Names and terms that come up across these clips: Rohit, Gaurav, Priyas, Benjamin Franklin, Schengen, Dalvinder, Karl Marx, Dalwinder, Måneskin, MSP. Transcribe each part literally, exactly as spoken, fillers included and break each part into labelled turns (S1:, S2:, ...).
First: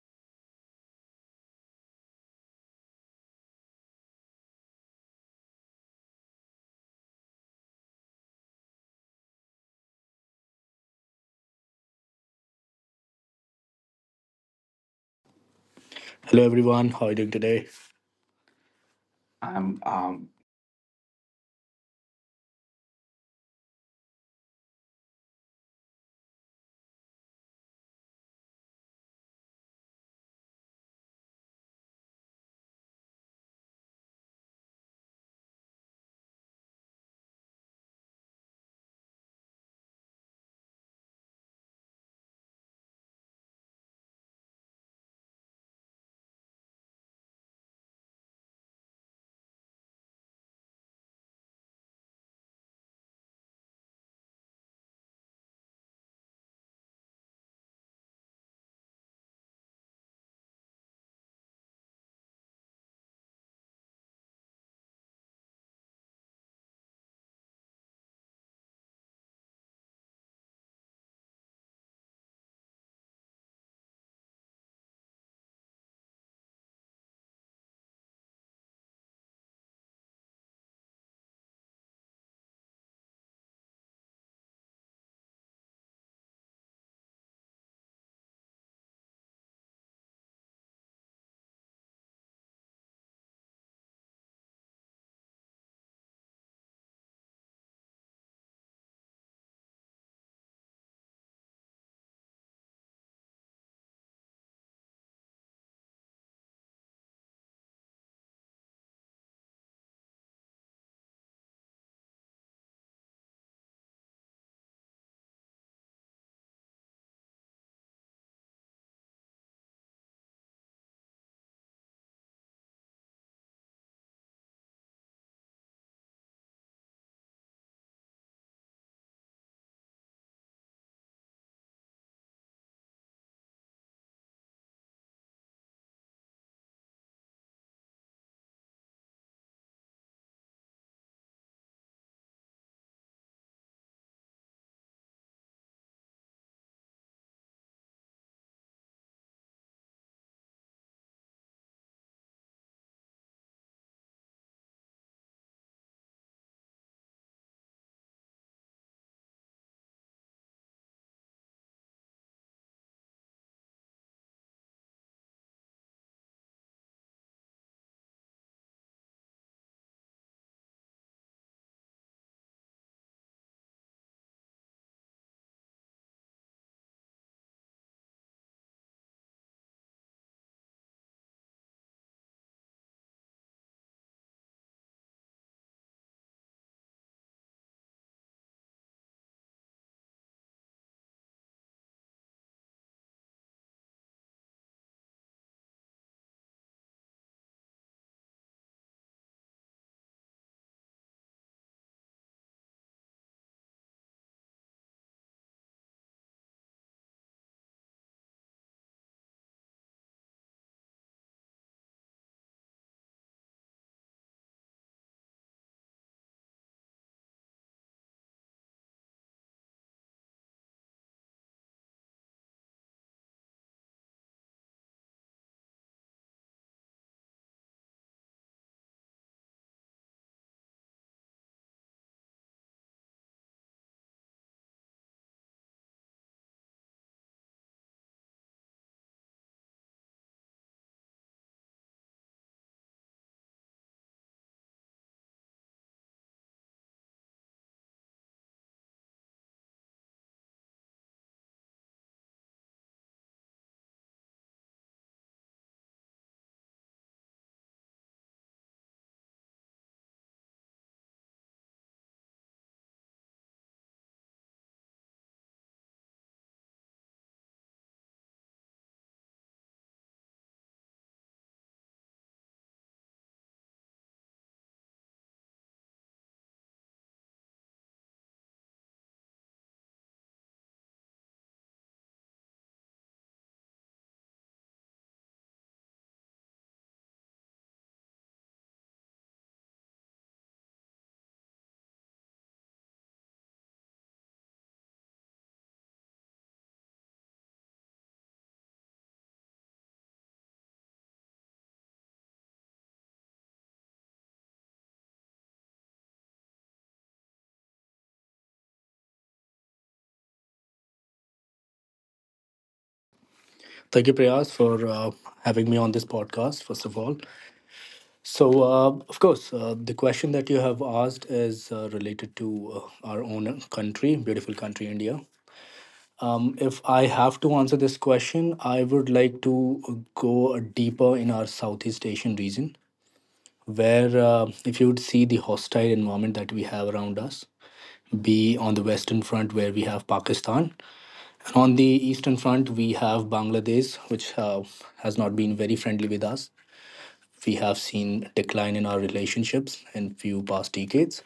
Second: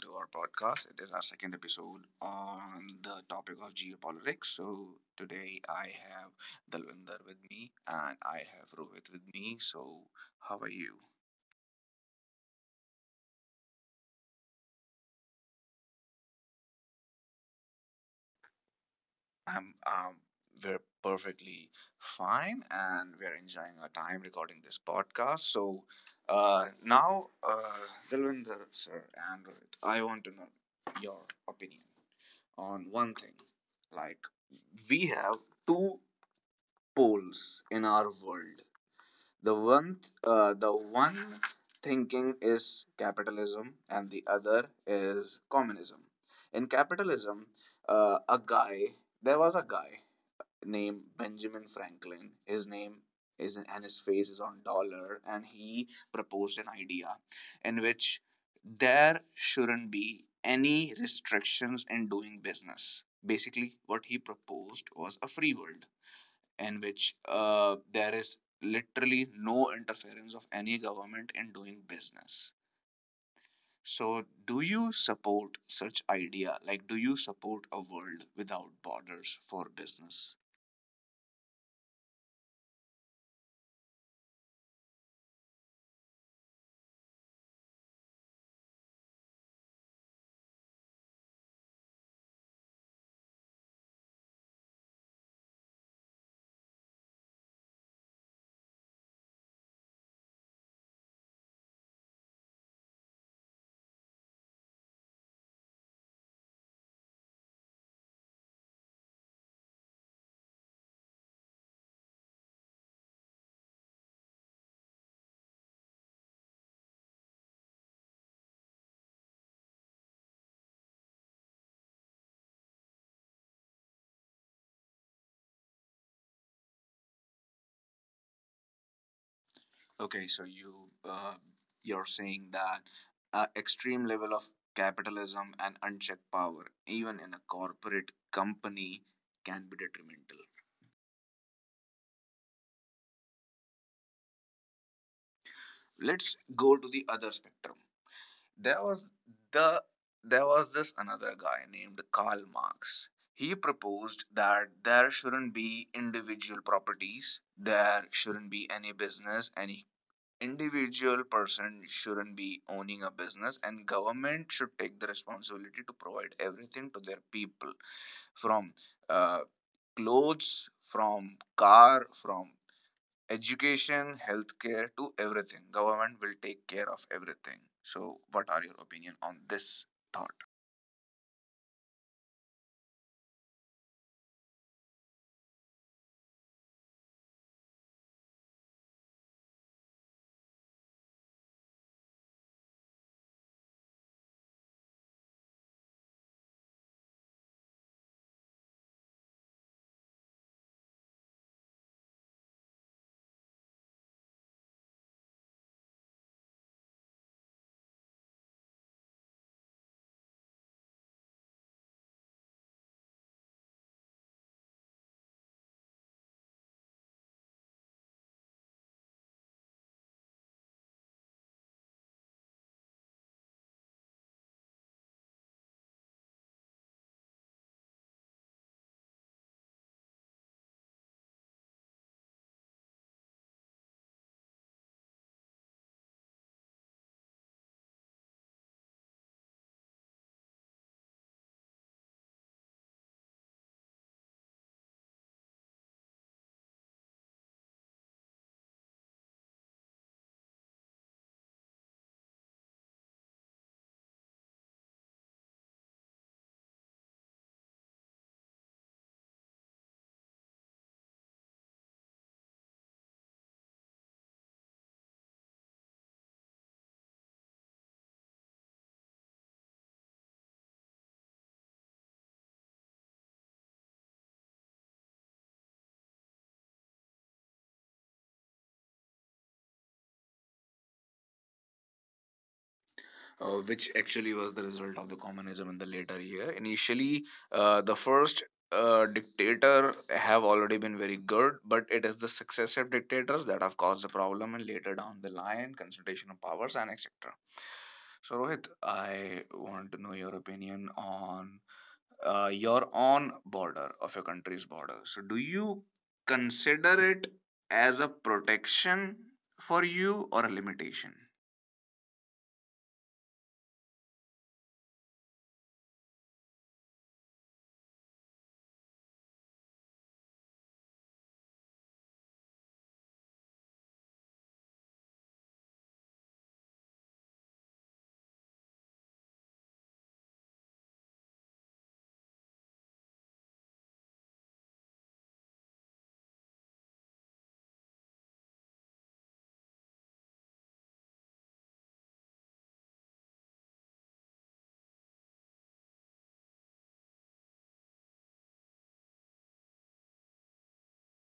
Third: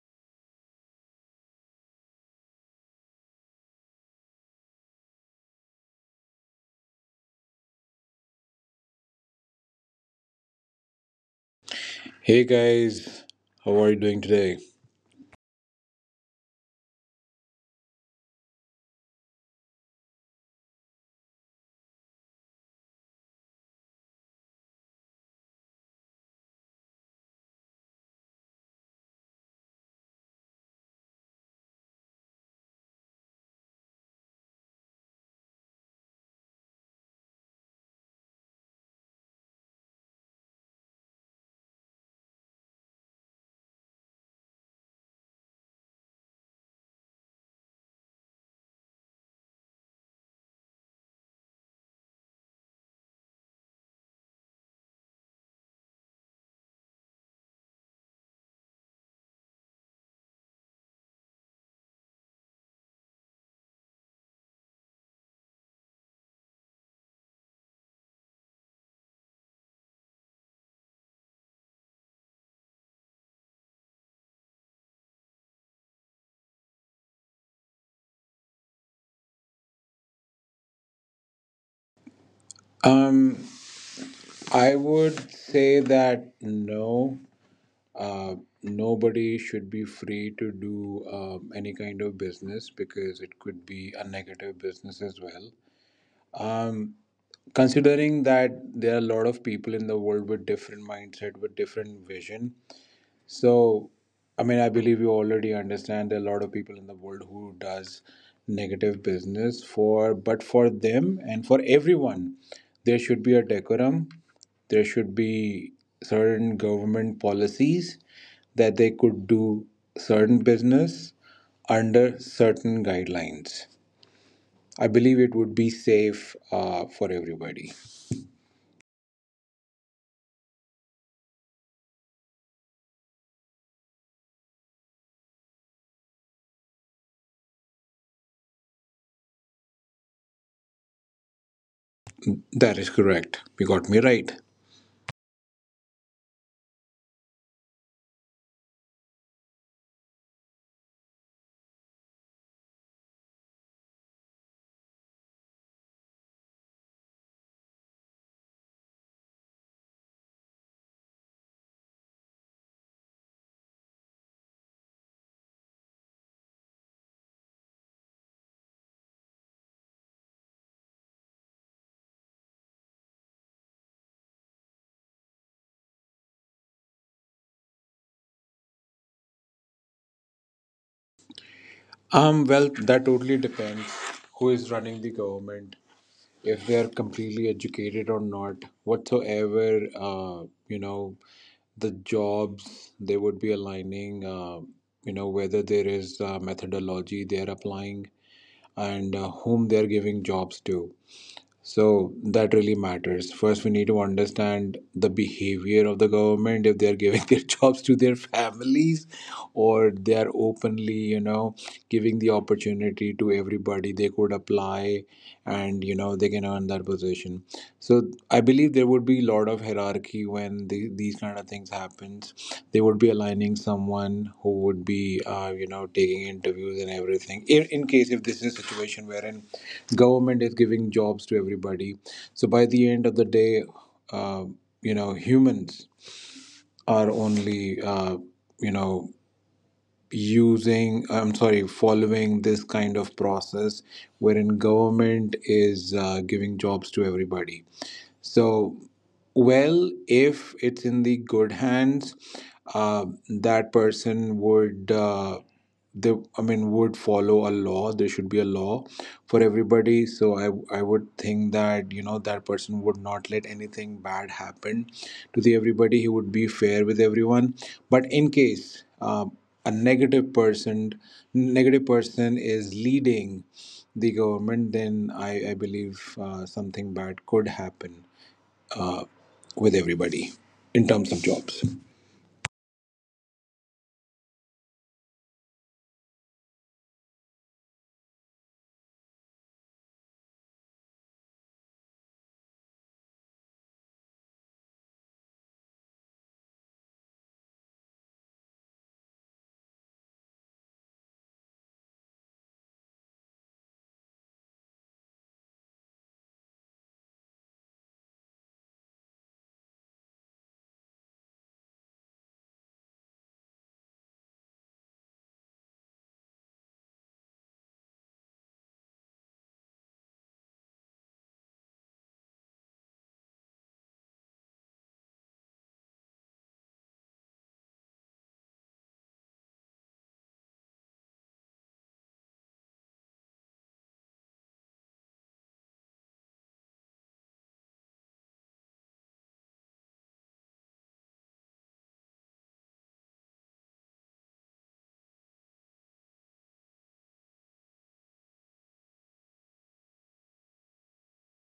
S1: to our podcast. It is our second episode on the topic of geopolitics. So today I have Dalvinder with me and I have Rohit with me. So how are you?
S2: Hey guys, how are you doing today?
S3: Hello, everyone. How are you doing today?
S1: I'm
S3: I'm
S1: um
S3: um
S1: we're perfectly fine and we're enjoying our time recording this podcast. So uh now uh Dalvinder sir and Rohit, I want to know your opinion on one thing. Like we have two poles in our world. The one, th- uh, the one thinking is capitalism, and the other is communism. In capitalism, uh, a guy there was a guy named Benjamin Franklin. His name is and his face is on dollar, and he proposed an idea in which there shouldn't be any restrictions in doing business. Basically, what he proposed was a free world in which uh, there is literally no interference of any government in doing business. So, do you support such idea? Like, do you support a world without borders for business?
S2: Um, I would say that no, uh, nobody should be free to do um, any kind of business because it could be a negative business as well. Um, considering that there are a lot of people in the world with different mindset, with different vision, So, I mean, I believe you already understand there are a lot of people in the world who does negative business for, but for them and for everyone, there should be a decorum. There should be certain government policies that they could do certain business under certain guidelines. I believe it would be safe uh, for everybody.
S1: Okay, so you uh, you're saying that uh, extreme level of capitalism and unchecked power, even in a corporate company, can be detrimental.
S2: That is correct. You got me right.
S1: Let's go to the other spectrum. There was the there was this another guy named Karl Marx. He proposed that there shouldn't be individual properties, there shouldn't be any business, any individual person shouldn't be owning a business and government should take the responsibility to provide everything to their people from uh, clothes from car from education, healthcare, to everything. Government will take care of everything. So, what are your opinion on this thought?
S2: Um, well, that totally depends who is running the government, if they are completely educated or not whatsoever, uh, you know, the jobs they would be aligning, uh, you know, whether there is a methodology they are applying, and uh, whom they are giving jobs to, so that really matters. First, we need to understand the behavior of the government, if they are giving their jobs to their families or they are openly, you know, giving the opportunity to everybody. They could apply and, you know, they can earn that position. So I believe there would be a lot of hierarchy when the, these kind of things happens. They would be aligning someone who would be, uh, you know, taking interviews and everything. In, in case if this is a situation wherein government is giving jobs to everybody, so by the end of the day, uh, you know, humans are only, uh, you know, using, I'm sorry, following this kind of process wherein government is uh, giving jobs to everybody, so, well, if it's in the good hands, uh, that person would, uh, they, I mean, would follow a law. There should be a law for everybody. So I, I would think that, you know, that person would not let anything bad happen to the everybody. He would be fair with everyone. But in case uh, a negative person, negative person is leading the government, then I, I believe uh, something bad could happen with everybody in terms of jobs?
S1: Uh, which actually was the result of the communism in the later year. Initially, uh, the first uh, dictator have already been very good, but it is the successive dictators that have caused the problem, and later down the line, concentration of powers and et cetera. So, Rohit, I want to know your opinion on uh, your own border of your country's border, so do you consider it as a protection for you or a limitation?
S3: Thank you, Priyas, for uh, having me on this podcast, first of all. So, uh, of course, uh, the question that you have asked is uh, related to uh, our own country, beautiful country, India. Um, if I have to answer this question, I would like to go deeper in our Southeast Asian region, where uh, if you would see the hostile environment that we have around us, be on the Western front, where we have Pakistan, and on the eastern front, we have Bangladesh, which uh, has not been very friendly with us. We have seen decline in our relationships in few past decades.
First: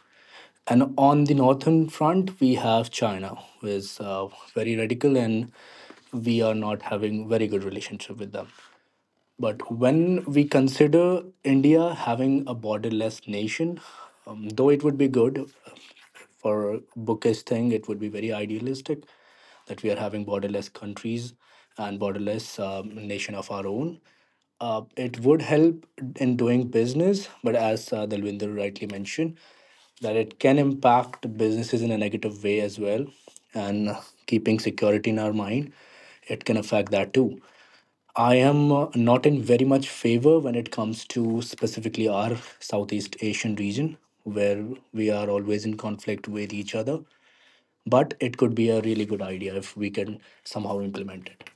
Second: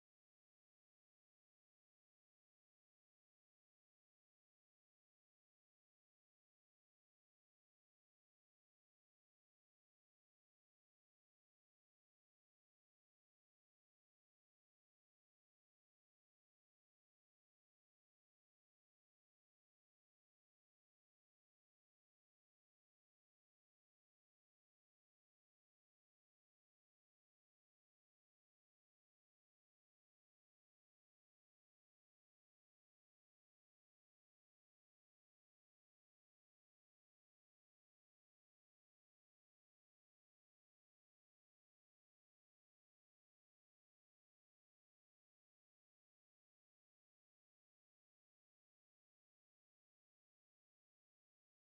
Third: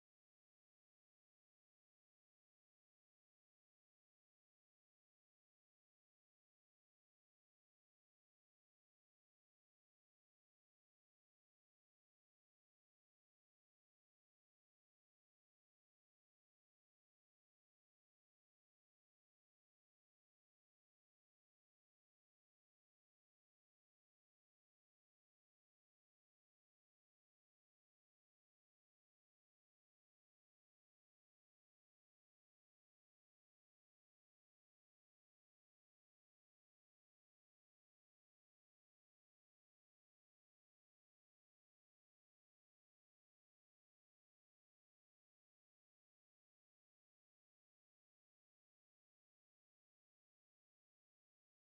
S3: And on the northern front, we have China, who is uh, very radical, and we are not having very good relationship with them. But when we consider India having a borderless nation, um, though it would be good uh, for bookish thing, it would be very idealistic that we are having borderless countries and borderless um, nation of our own. Uh, it would help in doing business, but as uh, Dalwinder rightly mentioned, that it can impact businesses in a negative way as well. And uh, keeping security in our mind, it can affect that too. I am uh, not in very much favor when it comes to specifically our Southeast Asian region, where we are always in conflict with each other. But it could be a really good idea if we can somehow implement it.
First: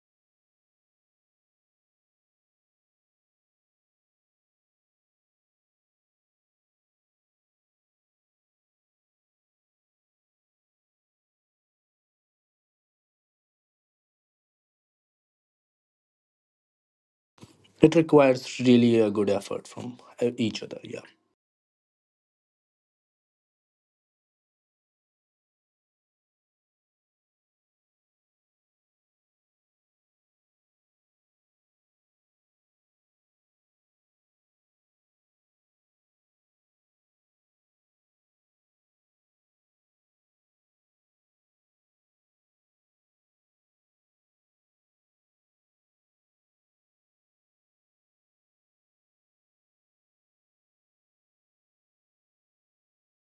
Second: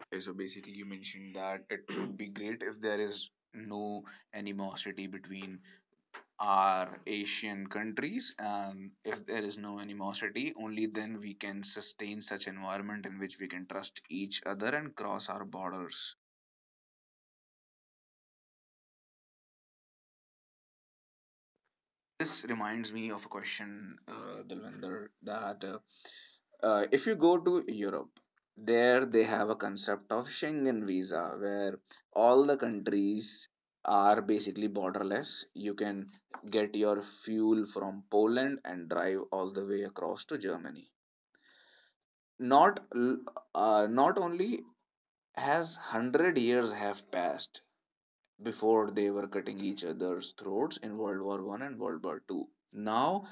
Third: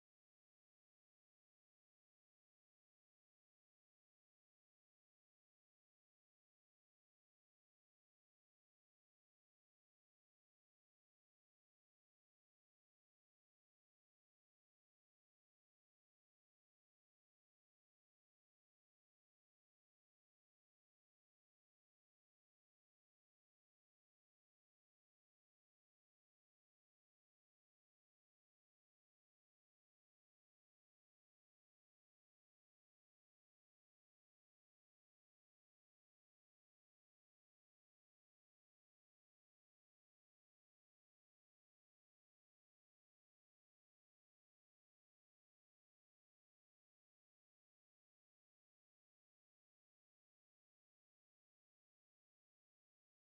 S1: Okay, so basically you mentioned that it would be great if there is no animosity between our asian countries, and if there is no animosity only then we can sustain such environment in which we can trust each other and cross our borders.
S3: It requires really a good effort from uh, each other. Yeah,
S1: This reminds me of a question, uh, Dalwinder, that uh, uh, if you go to Europe, there they have a concept of Schengen visa where all the countries are basically borderless. You can get your fuel from Poland and drive all the way across to Germany. Not uh, not only has one hundred years have passed before they were cutting each other's throats in World War One and World War Two. Now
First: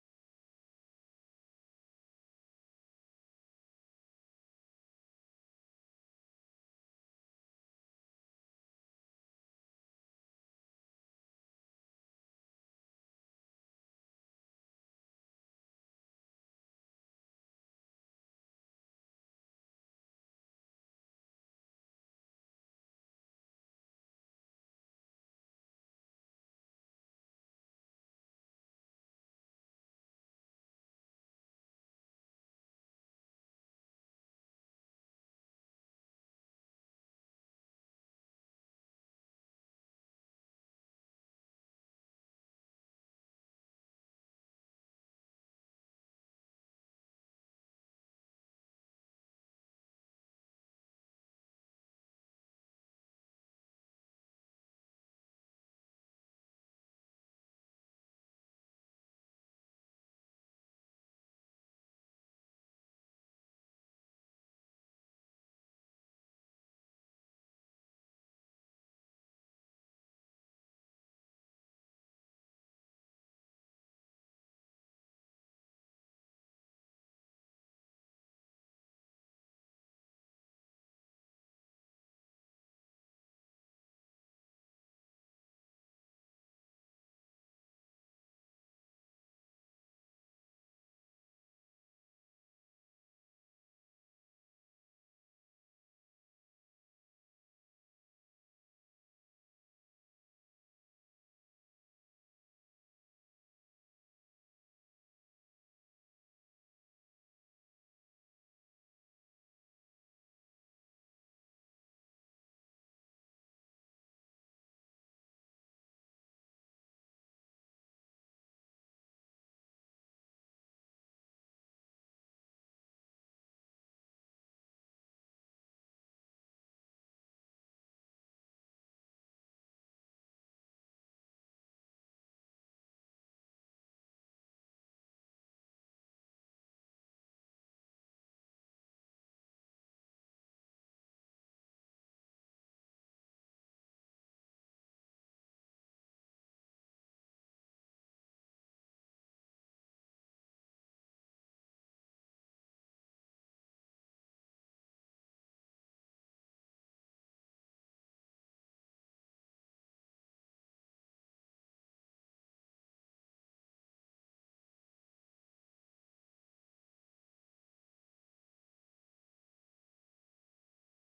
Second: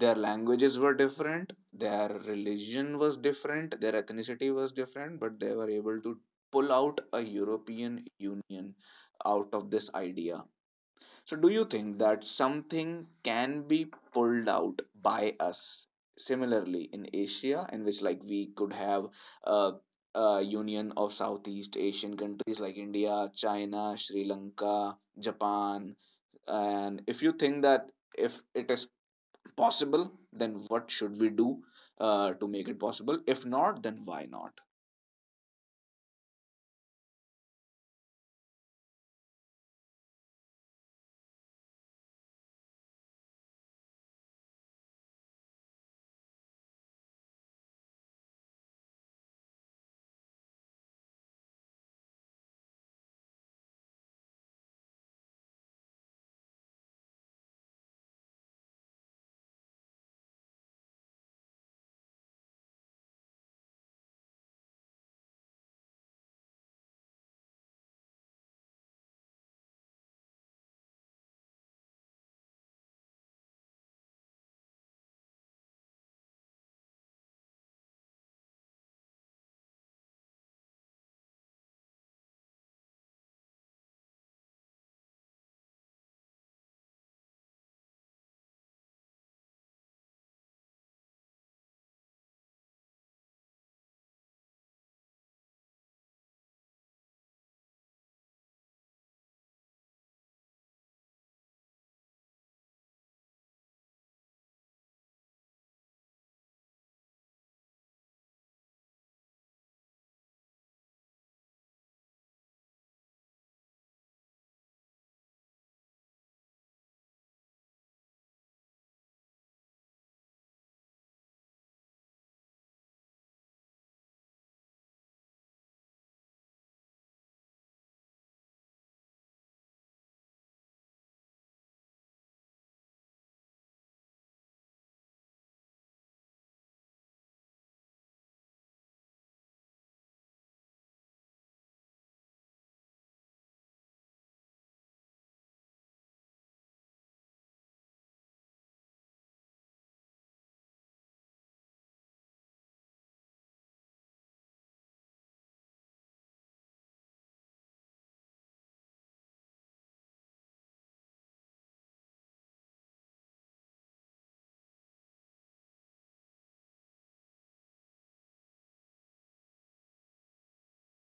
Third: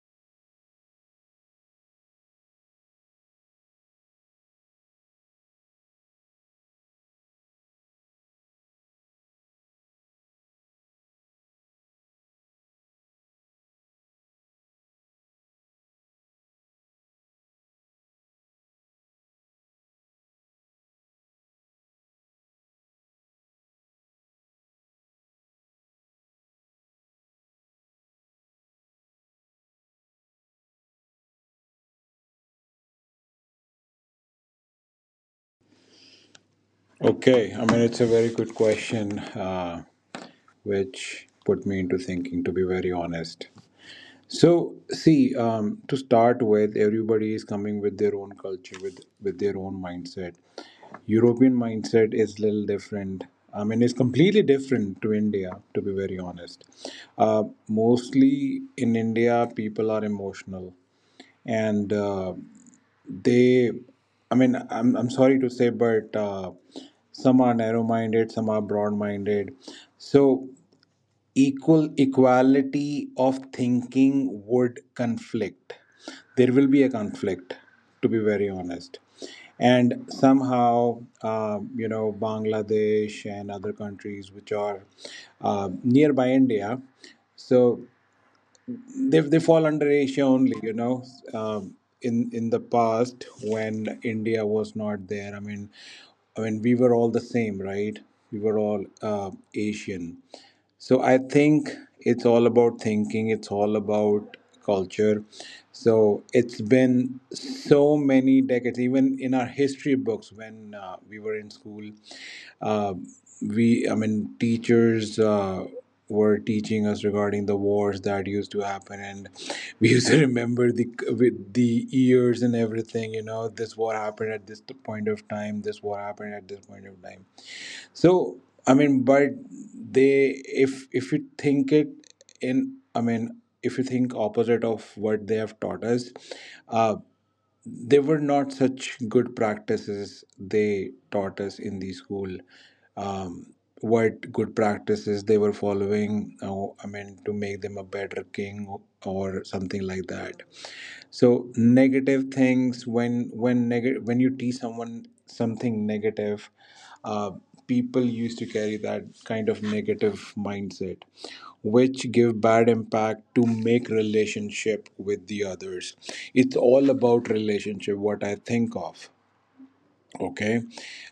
S1: their languages were different, their religion was different, their ethnicity was different, but they were able to pull out a European Union out of this idea. So, do you think that something can be pulled out by us similarly in Asia, in which like we could have a, a union of Southeast Asian countries like India, China, Sri Lanka, Japan? And if you think that if it is possible, then what should we do uh, to make it possible? If not, then why not?
S2: Okay, I mean, it's a very good question, uh, which put me into thinking, to be very honest. So, see, um, to start with, everybody is coming with their own culture, with, with their own mindset. European mindset is little different. I mean, it's completely different to India, to be very honest. Uh, mostly in India, people are emotional and uh, they, i mean i'm, I'm sorry to say, but uh, some are narrow minded, some are broad minded, so equal equality of thinking would conflict, there will be a conflict, to be very honest. And somehow, uh, you know, Bangladesh and other countries which are uh, nearby India, so they, they fall under Asia only, you know. Um, in in the past, when India was not there, i mean I mean, we were all the same, right? We were all, uh, Asian. So I think it's all about thinking, it's all about culture. So it's been so many decades, even in our history books, when uh, we were in school, uh, we, i mean teachers, uh, were teaching us regarding the wars that used to happen, and we used to remember the with the years and everything, you know, this war happened at this point of time, this war happened at this point of time. So, I mean, but they if if you think it in, I mean, if you think opposite of what they have taught us, uh, they were not such good practices they taught us in the school. Um, what good practices they were following, oh, I mean, to make them a better king or something like that. So negative things, when when negative when you teach someone something negative, uh, people used to carry that kind of negative mindset, which give bad impact to make relationship with the others. It's all about relationship, what I think of. Okay.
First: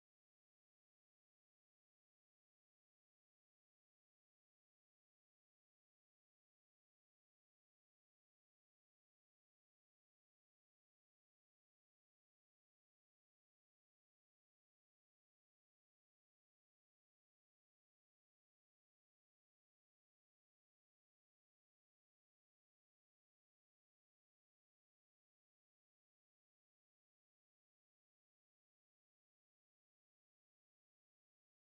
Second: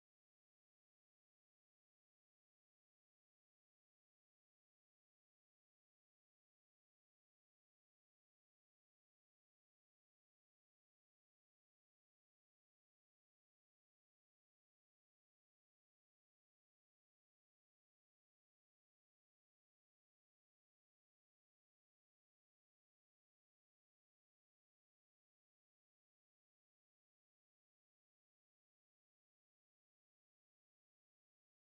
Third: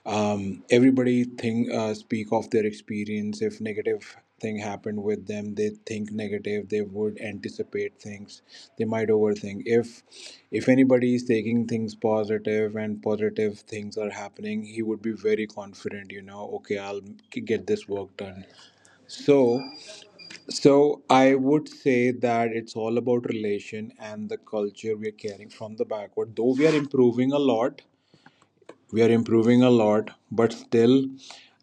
S2: Um, everybody think, uh, speak of their experience. If negative thing happened with them, they think negative, they would anticipate things, they might overthink. if if anybody is taking things positive and positive things are happening, he would be very confident, you know, okay, I'll get this work done. so so I would say that it's all about relation and the culture we are carrying from the backward. Though we are improving a lot, we are improving a lot, but still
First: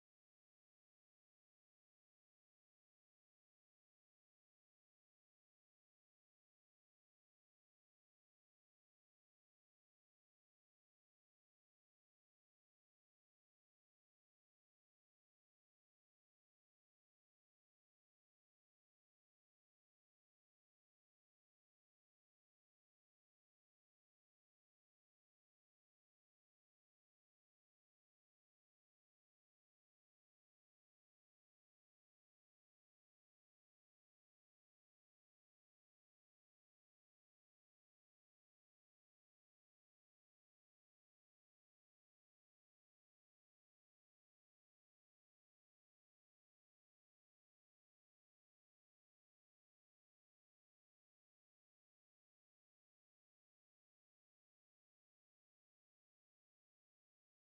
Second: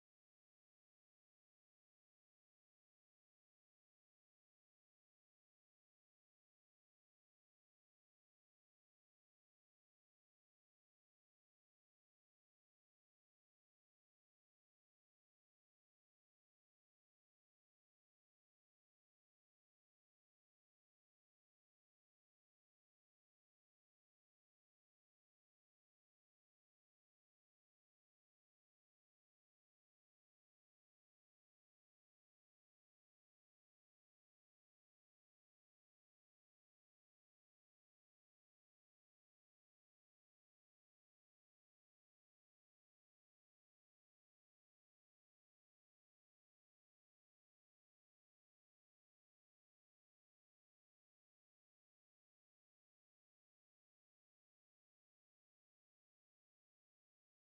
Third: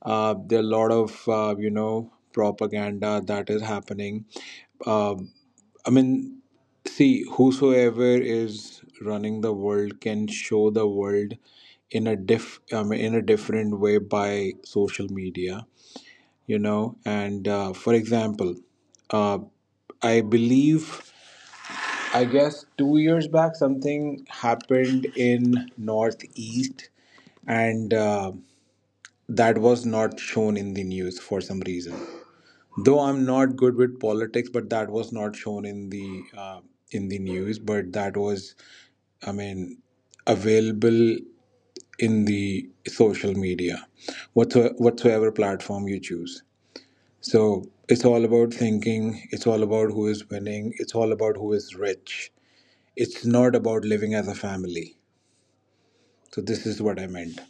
S2: uh, there are a lot of, uh, you know, propaganda that is happening. Uh, I mean, see, whosoever is running the world can show the world in a diff, I mean, in a different way, by social media, you know. And uh, for example, uh, I believe, I guess, two years back, something happened in northeast, and uh, that was not shown in the news for some reason. Though I'm not good with politics, but that was not shown in the, uh, in the news, but that was, I mean, available in the social media, whatsoever, whatsoever platform you choose. So it's all about thinking, it's all about who is winning, it's all about who is rich. It's not about living as a family. So this is what I meant.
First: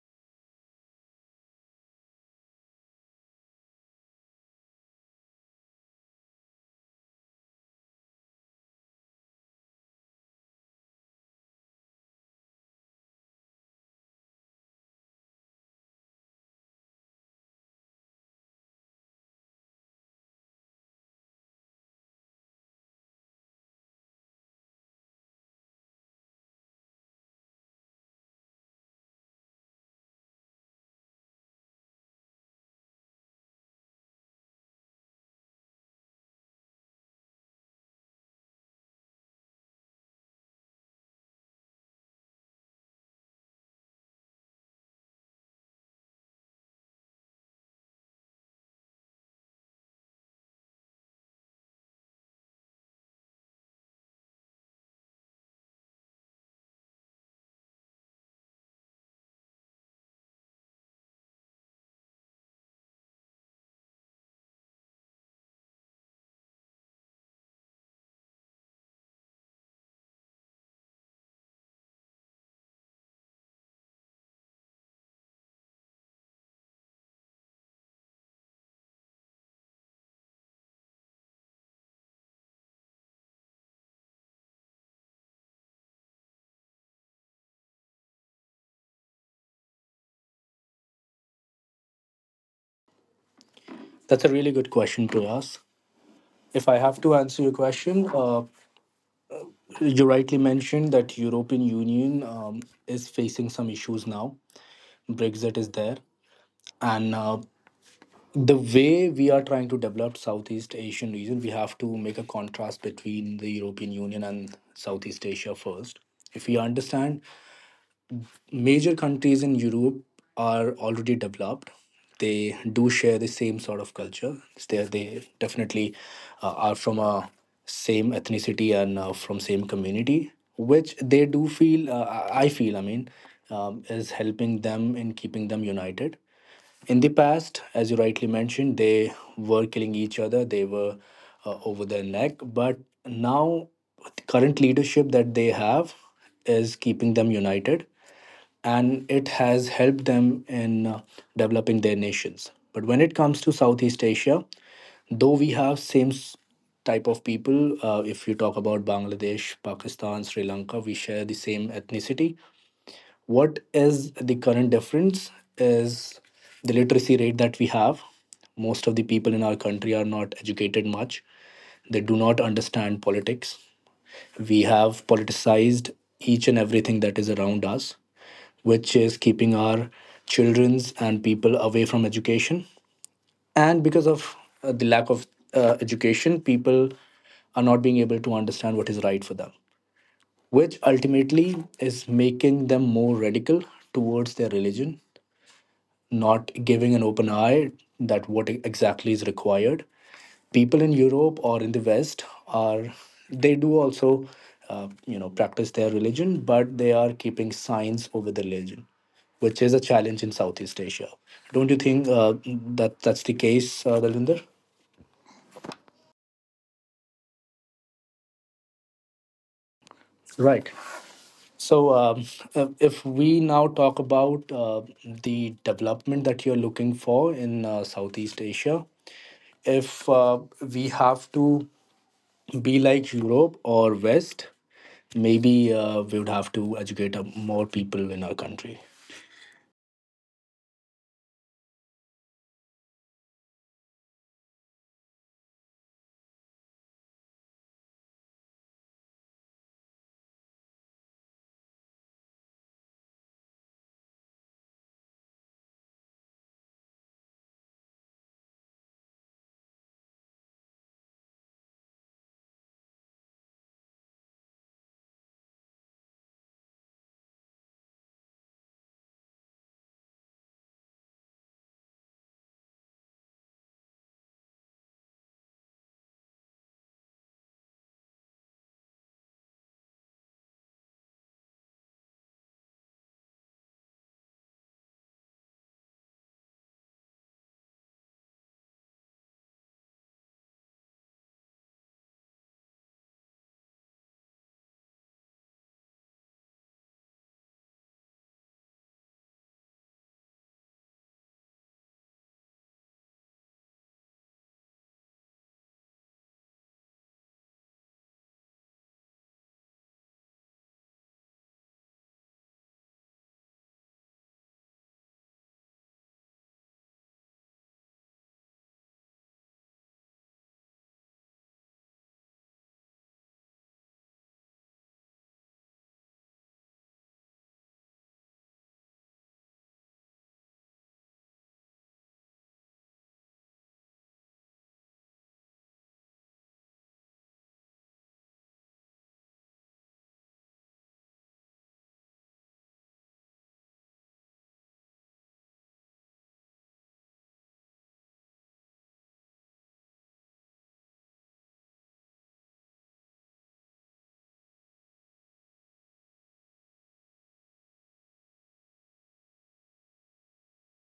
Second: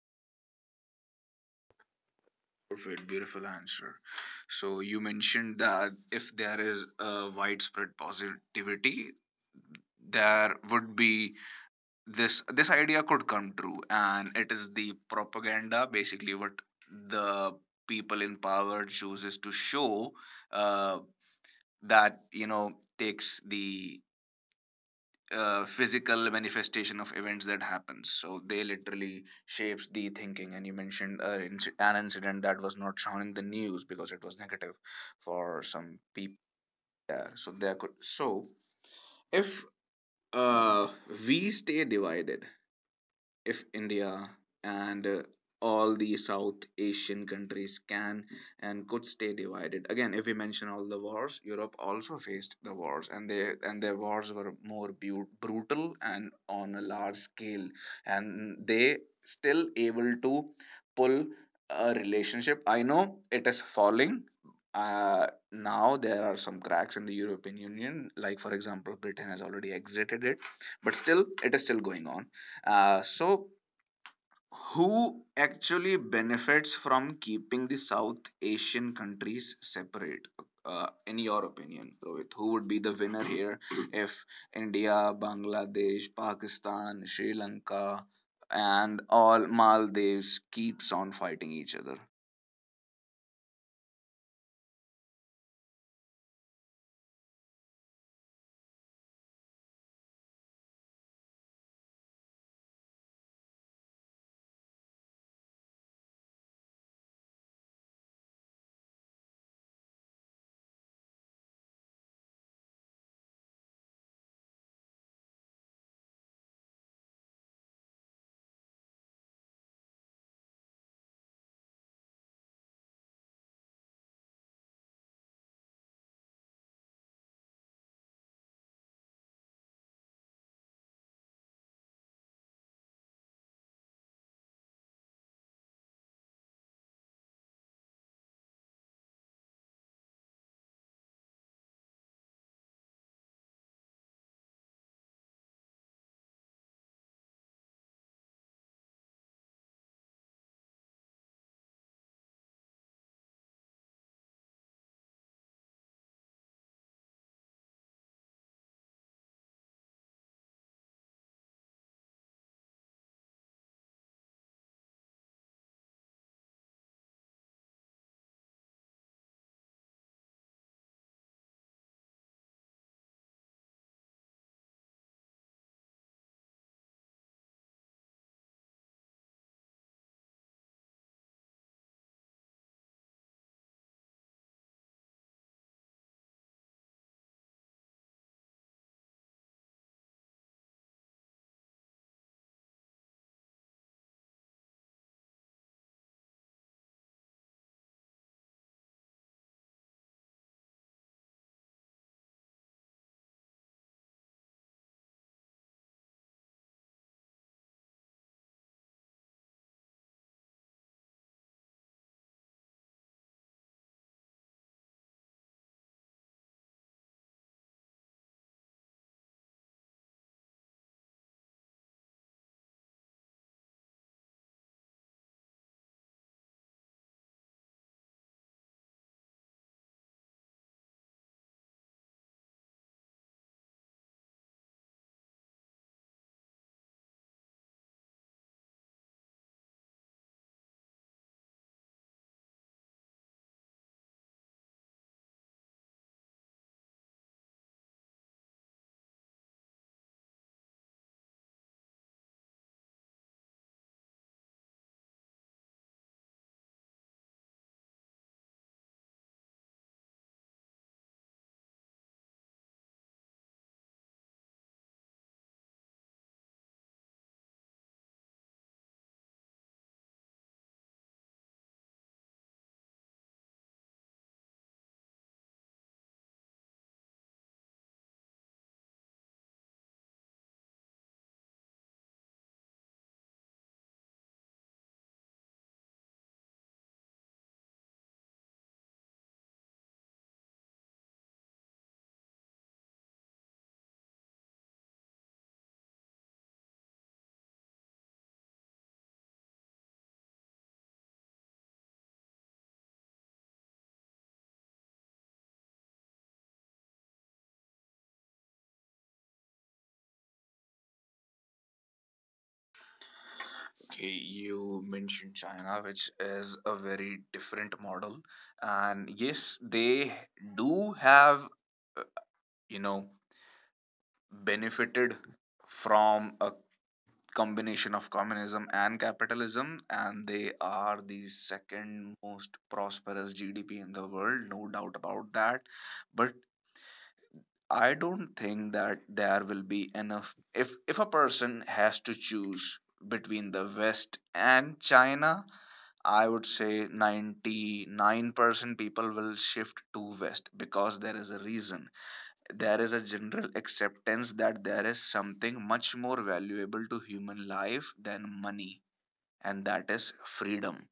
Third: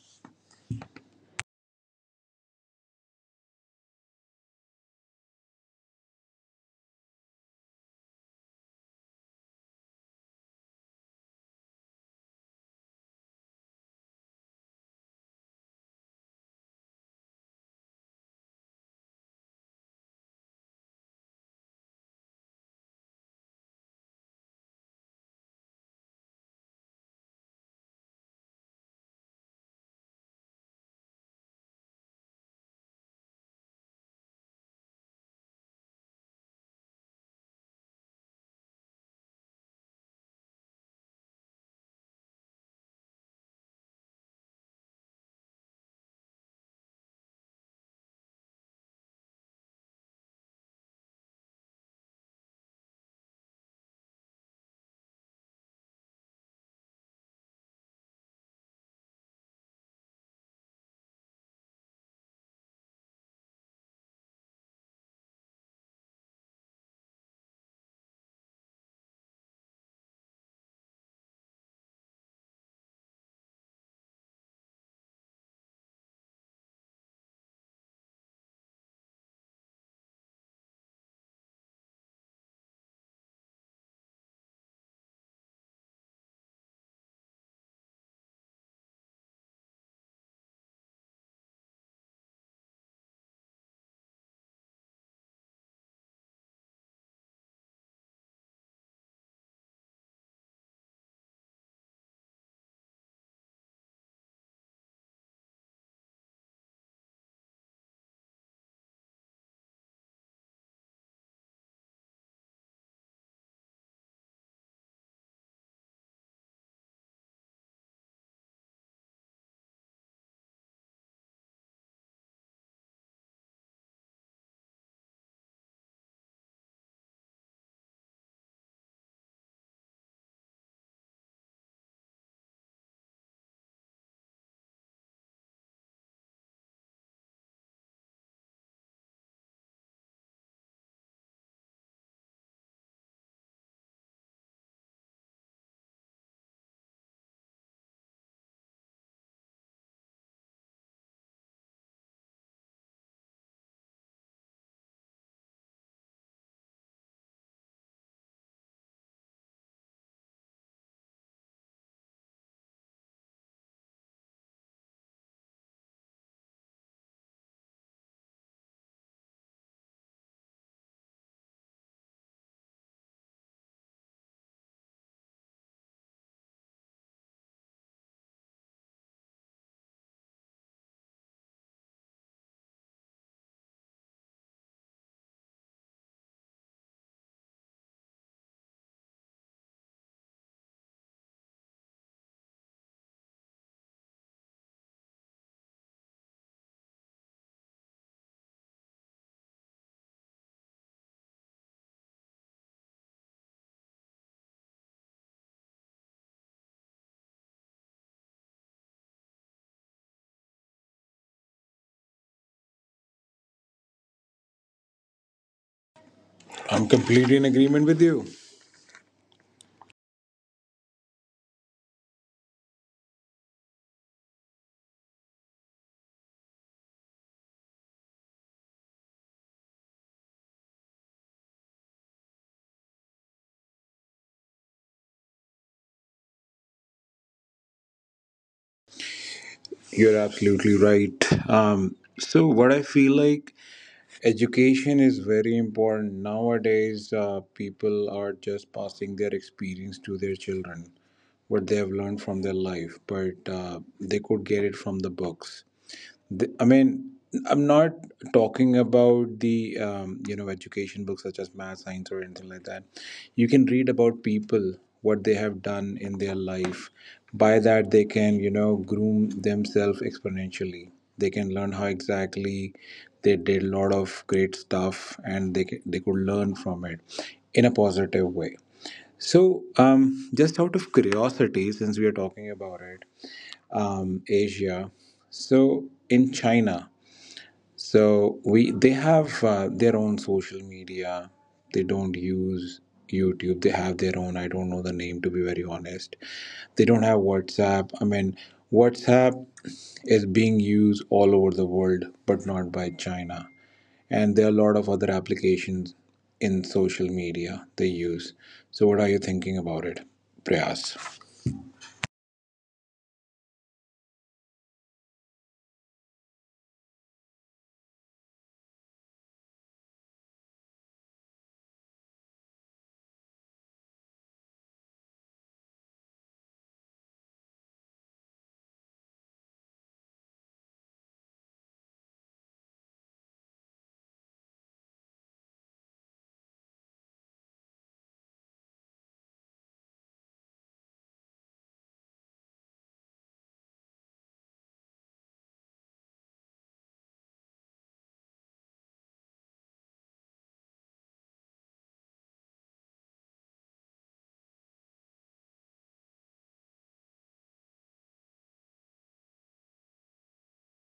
S1: Perfect, beautiful answer. So you mentioned that if there is a widespread positivity, there would be this this idea could come true, and it is the propaganda basically what the people in power chooses to show, uh, that you know takes the uh, physical manifestation of events that happens, so they literally shapes the thinking. And you mentioned uh, inci- an incident that was not shown in the news because it was negative for some people there. So there could so If uh, we stay divided, if India and uh, all the South Asian countries can and could stay divided. Again, if we mention all the wars, Europe also faced the wars, and they and their wars were more bu- brutal and on a large scale, and they still able to pull a relationship. I know it is falling. Uh, now there are some cracks in the European Union, like for example, Britain has already exited it, but still it is still going on, uh, so, who actually benefits from keeping the South Asian countries separate? Uh, in your opinion, Rohit, who would be the winner here if India, Bangladesh, Pakistan, Sri Lanka, and all Maldives keeps on fighting each other?
S3: that's a really good question to ask. If I have to answer your question, uh, you rightly mentioned that European Union um, is facing some issues now. Brexit is there, and uh, the way we are trying to develop Southeast Asian region, we have to make a contrast between the European Union and Southeast Asia first. If we understand, major countries in Europe are already developed. They do share the same sort of culture. They, they definitely uh, are from a same ethnicity and uh, from same community, which they do feel, uh, i I feel, I mean, um, is helping them in keeping them united. In the past, as you rightly mentioned, they were killing each other, they were uh, over their neck. But now, the current leadership that they have is keeping them united, and it has helped them in uh, developing their nations. But when it comes to Southeast Asia, though we have same s- type of people, uh, if you talk about Bangladesh, Pakistan, Sri Lanka, we share the same ethnicity. What is the current difference is the literacy rate that we have. Most of the people in our country are not educated much. They do not understand politics. We have politicized each and everything that is around us, which is keeping our children's and people away from education. And because of uh, the lack of uh, education, people are not being able to understand what is right for them, which ultimately is making them more radical towards their religion, not giving an open eye that what exactly is required. People in Europe or in the West are, they do also uh, you know practice their religion, but they are keeping science over the religion, which is a challenge in Southeast Asia. Don't you think uh, that that's the case, uh, Dalvinder?
S2: I'm completely in agreement with you.
S3: Right. So, um, uh, if we now talk about uh, the development that you're looking for in uh, Southeast Asia, if uh, we have to be like Europe or West, maybe uh, we would have to educate uh, more people in our country.
S2: You're absolutely right. Um, so what I feel like, education is very important nowadays. Uh, people are just passing their experience to their children, what they have learned from their life, but uh, they could get it from the books. The, I mean, I'm not talking about the, um, you know, education books such as math, science, or anything like that. You can read about people, what they have done in their life. By that, they can, you know, groom themselves exponentially. They can learn how exactly they did a lot of great stuff, and they ca- they could learn from it in a positive way. So, um, just out of curiosity, since we are talking about it, um, Asia. So, in China, so we they have uh, their own social media. They don't use YouTube. They have their own. I don't know the name, to be very honest. They don't have WhatsApp. I mean, WhatsApp is being used all over the world, but not by China. And there are a lot of other applications in social media they use. So what are you thinking about it, Prayas?
S1: Okay, you mentioned China, which is a very different model, and yes, they do have, uh, you know, benefited from a combination of communism and capitalism, and they are the second most prosperous gdp in the world, no doubt about that. But I don't think that there will be enough. If if a person has to choose between the west and china, I would say ninety-nine percent people will shift to west because there is a reason. There is a general acceptance that there is something much more valuable to human life than money, and that is freedom.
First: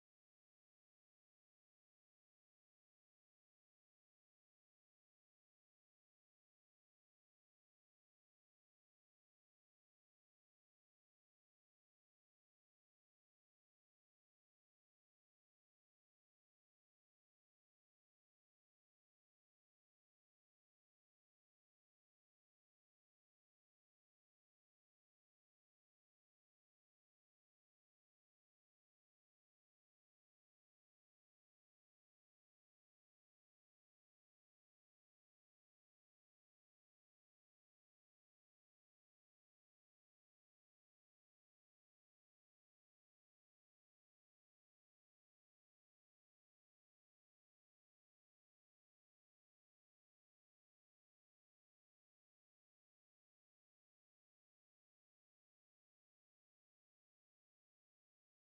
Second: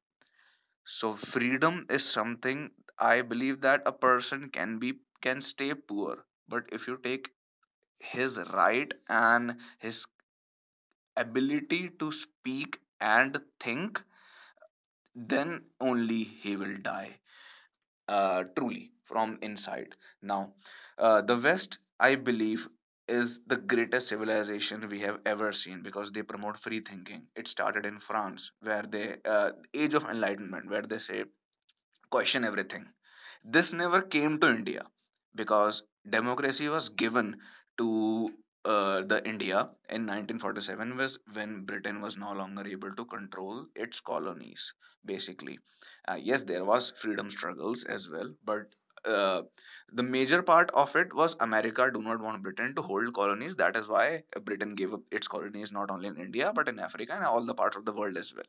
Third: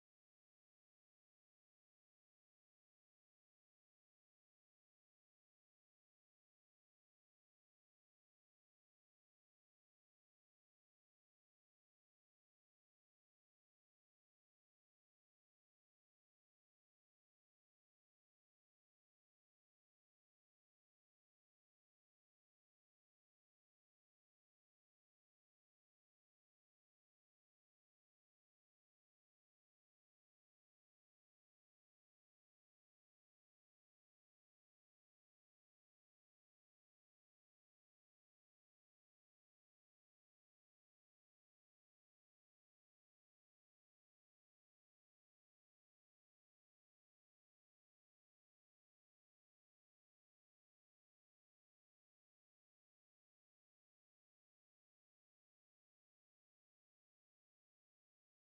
S1: So freedom is something, I believe that a person can be, can stay poor, but if you take his right and his ability to speak and think, then only he will die uh, truly from inside. Now, uh, the West, I believe, is the greatest civilization we have ever seen because they promote free thinking. It started in France, where they uh, age of enlightenment, where they say question everything. This never came to India because democracy was given to uh, the India in nineteen forty-seven was when Britain was no longer able to control its colonies. Basically, uh, yes, there was freedom struggles as well, but uh, the major part of it was America do not want Britain to hold colonies. That is why Britain gave up its colonies not only in India but in Africa and all the parts of the world as well.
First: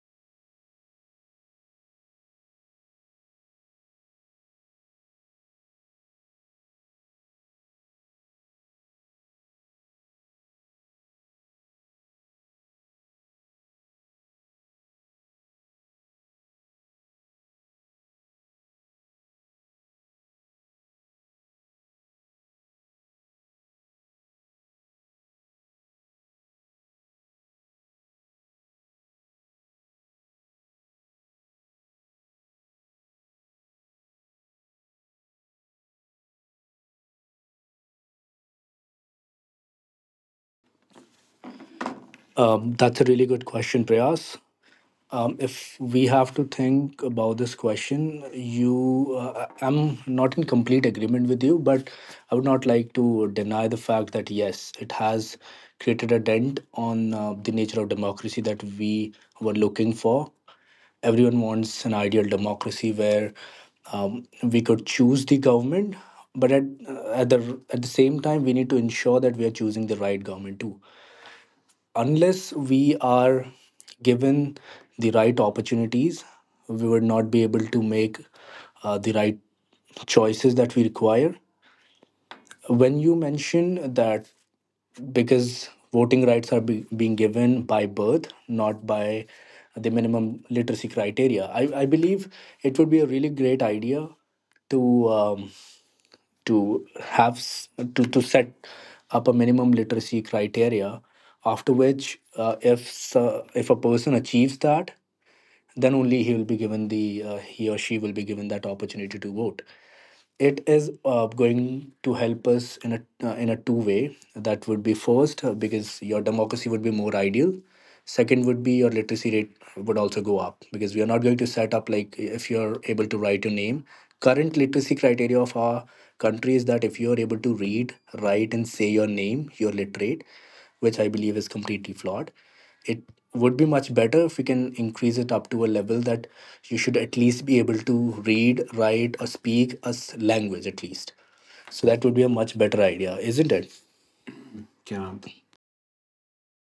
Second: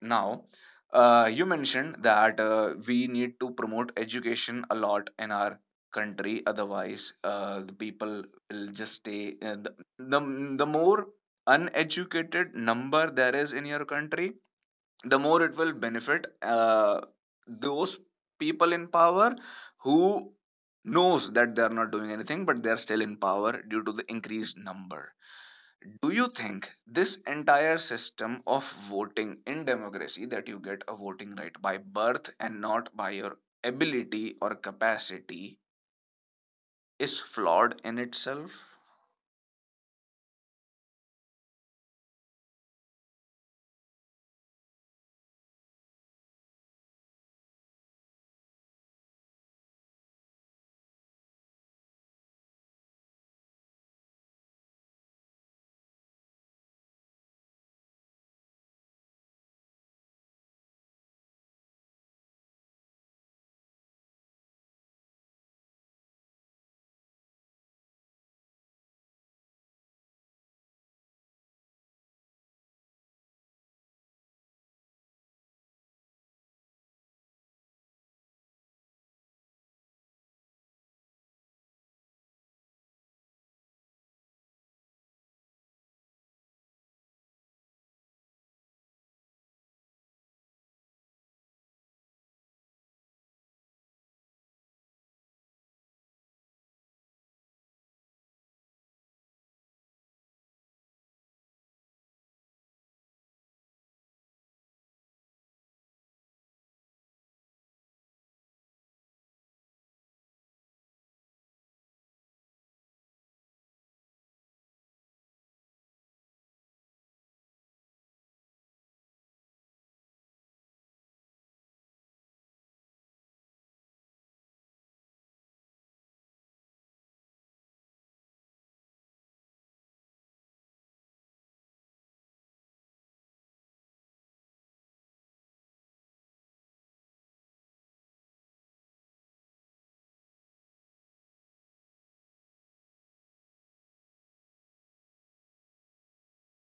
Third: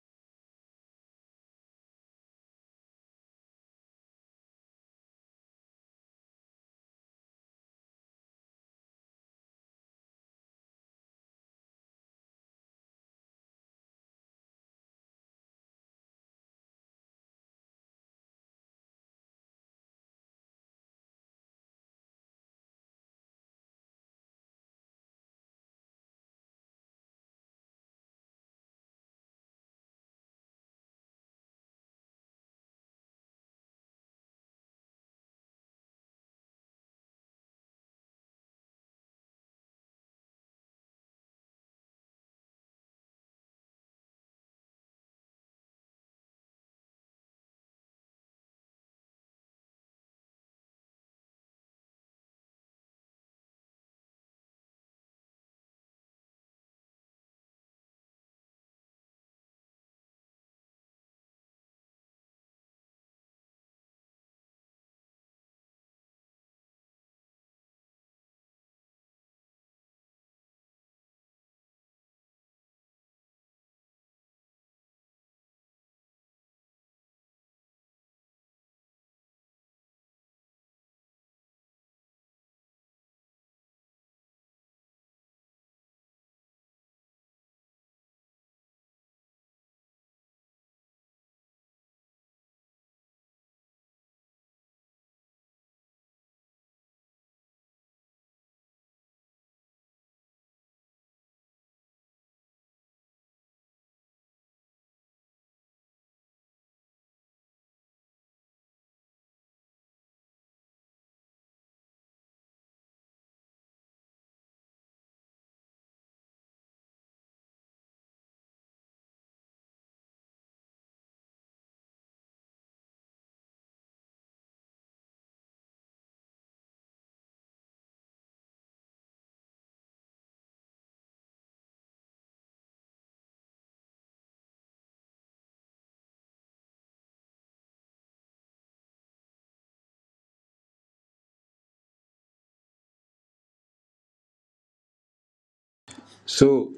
S1: Now, uh, you mentioned that uh, we need to promote education a lot in our country. Otherwise, uh, the people will just stay. Uh, the, the the more uneducated number there is in your country, the more it will benefit uh, those people in power who knows that they are not doing anything, but they are still in power due to the increased number. Do you think this entire system of voting in democracy, that you get a voting right by birth and not by your ability or capacity, is flawed in itself?
S3: Um, that's a really good question, Prayas. Um, if we have to think about this question, you, uh, I'm not in complete agreement with you, but I would not like to deny the fact that yes, it has created a dent on uh, the nature of democracy that we were looking for. Everyone wants an ideal democracy where um, we could choose the government, but at uh, at the at the same time, we need to ensure that we are choosing the right government too. Unless we are given the right opportunities, we would not be able to make uh, the right choices that we require. When you mention that, because voting rights are be- being given by birth, not by the minimum literacy criteria, I, I believe it would be a really great idea to. Um, to have s- to, to set up a minimum literacy criteria, after which uh, if so- if a person achieves that, then only he will be given the uh, he or she will be given that opportunity to vote. It is uh, going to help us in a uh, in a two way. That would be first, uh, because your democracy would be more ideal. Second would be, your literacy rate would also go up, because we are not going to set up like, if you're able to write your name. Current literacy criteria of our country is that, if you're able to read, write and say your name, you're literate, which I believe is completely flawed. It would be much better if we can increase it up to a level that you should at least be able to read, write or speak a s- language at least. So that would be a much better idea, isn't it? Yeah.
S2: So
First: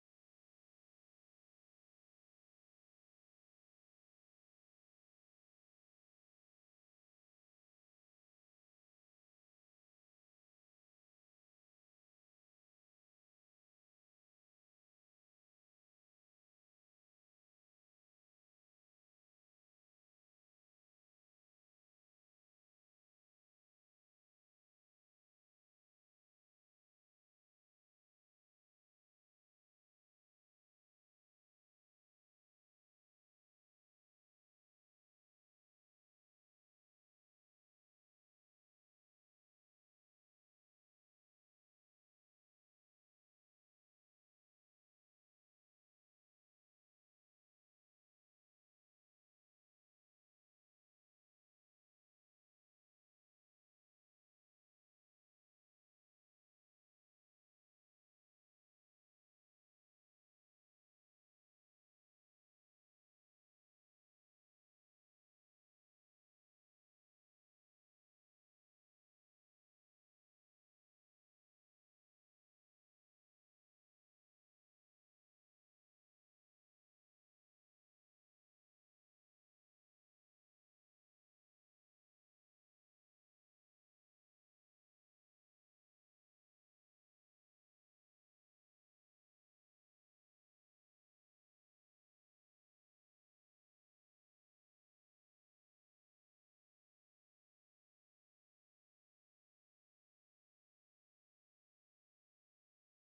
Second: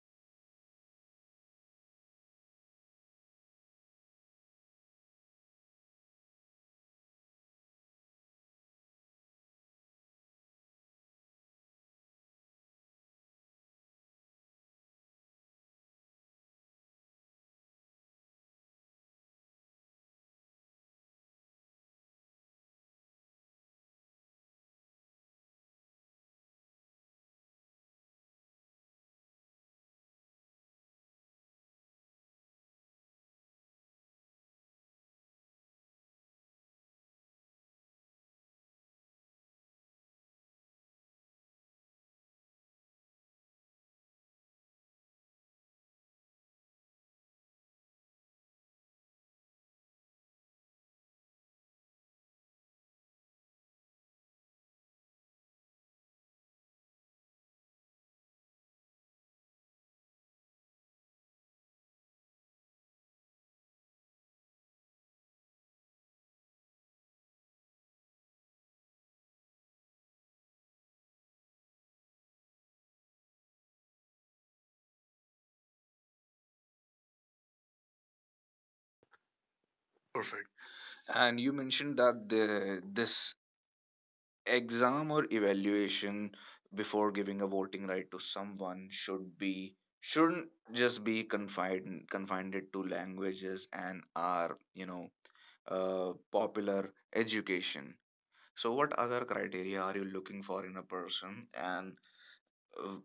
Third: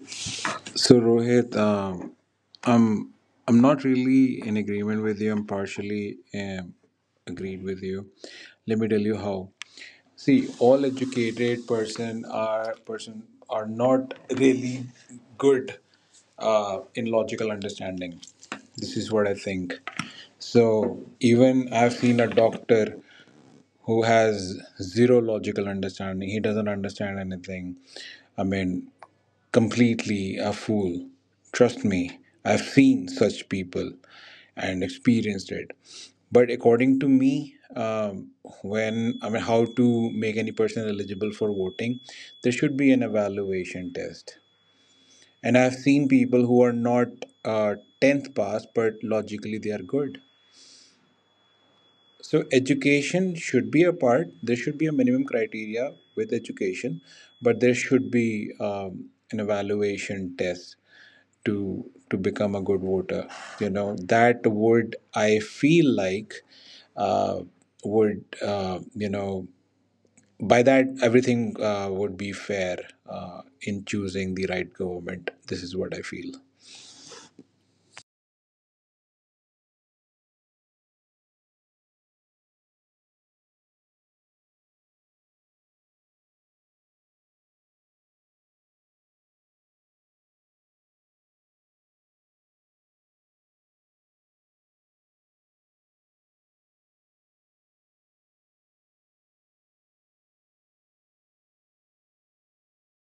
S2: So Rohit, um, I'm I'm not really in agreement with you. I'm partially um, agreed with you. Let me tell you how. See, all educated person are person are not really good uh, in logical understanding. This is what I think. So even I've seen a doctor who has zero logical understanding. He doesn't understand anything. I mean, completely a fool. Trust me, I've seen such people and experienced it. But according to me, um, when I mean, how to make any person eligible for voting, there should be an evaluation test. And I've seen people who are not uh, tenth pass, but logically they are good. So, education should be a part. There should be a minimum criteria with education, but there should be um, an evaluation test to to become a good voter, you know. That would, I feel like, uh, would, uh, you know, by that everything, uh, would be fair uh, in choosing the right government. This is what I feel.
S1: Perfect. And you mentioned that the, this exam or evaluation before giving a voting right to someone should be shouldn't just be confined confined to languages and our, you know, uh, popular education. So, what other criteria are you looking for in a person, and uh,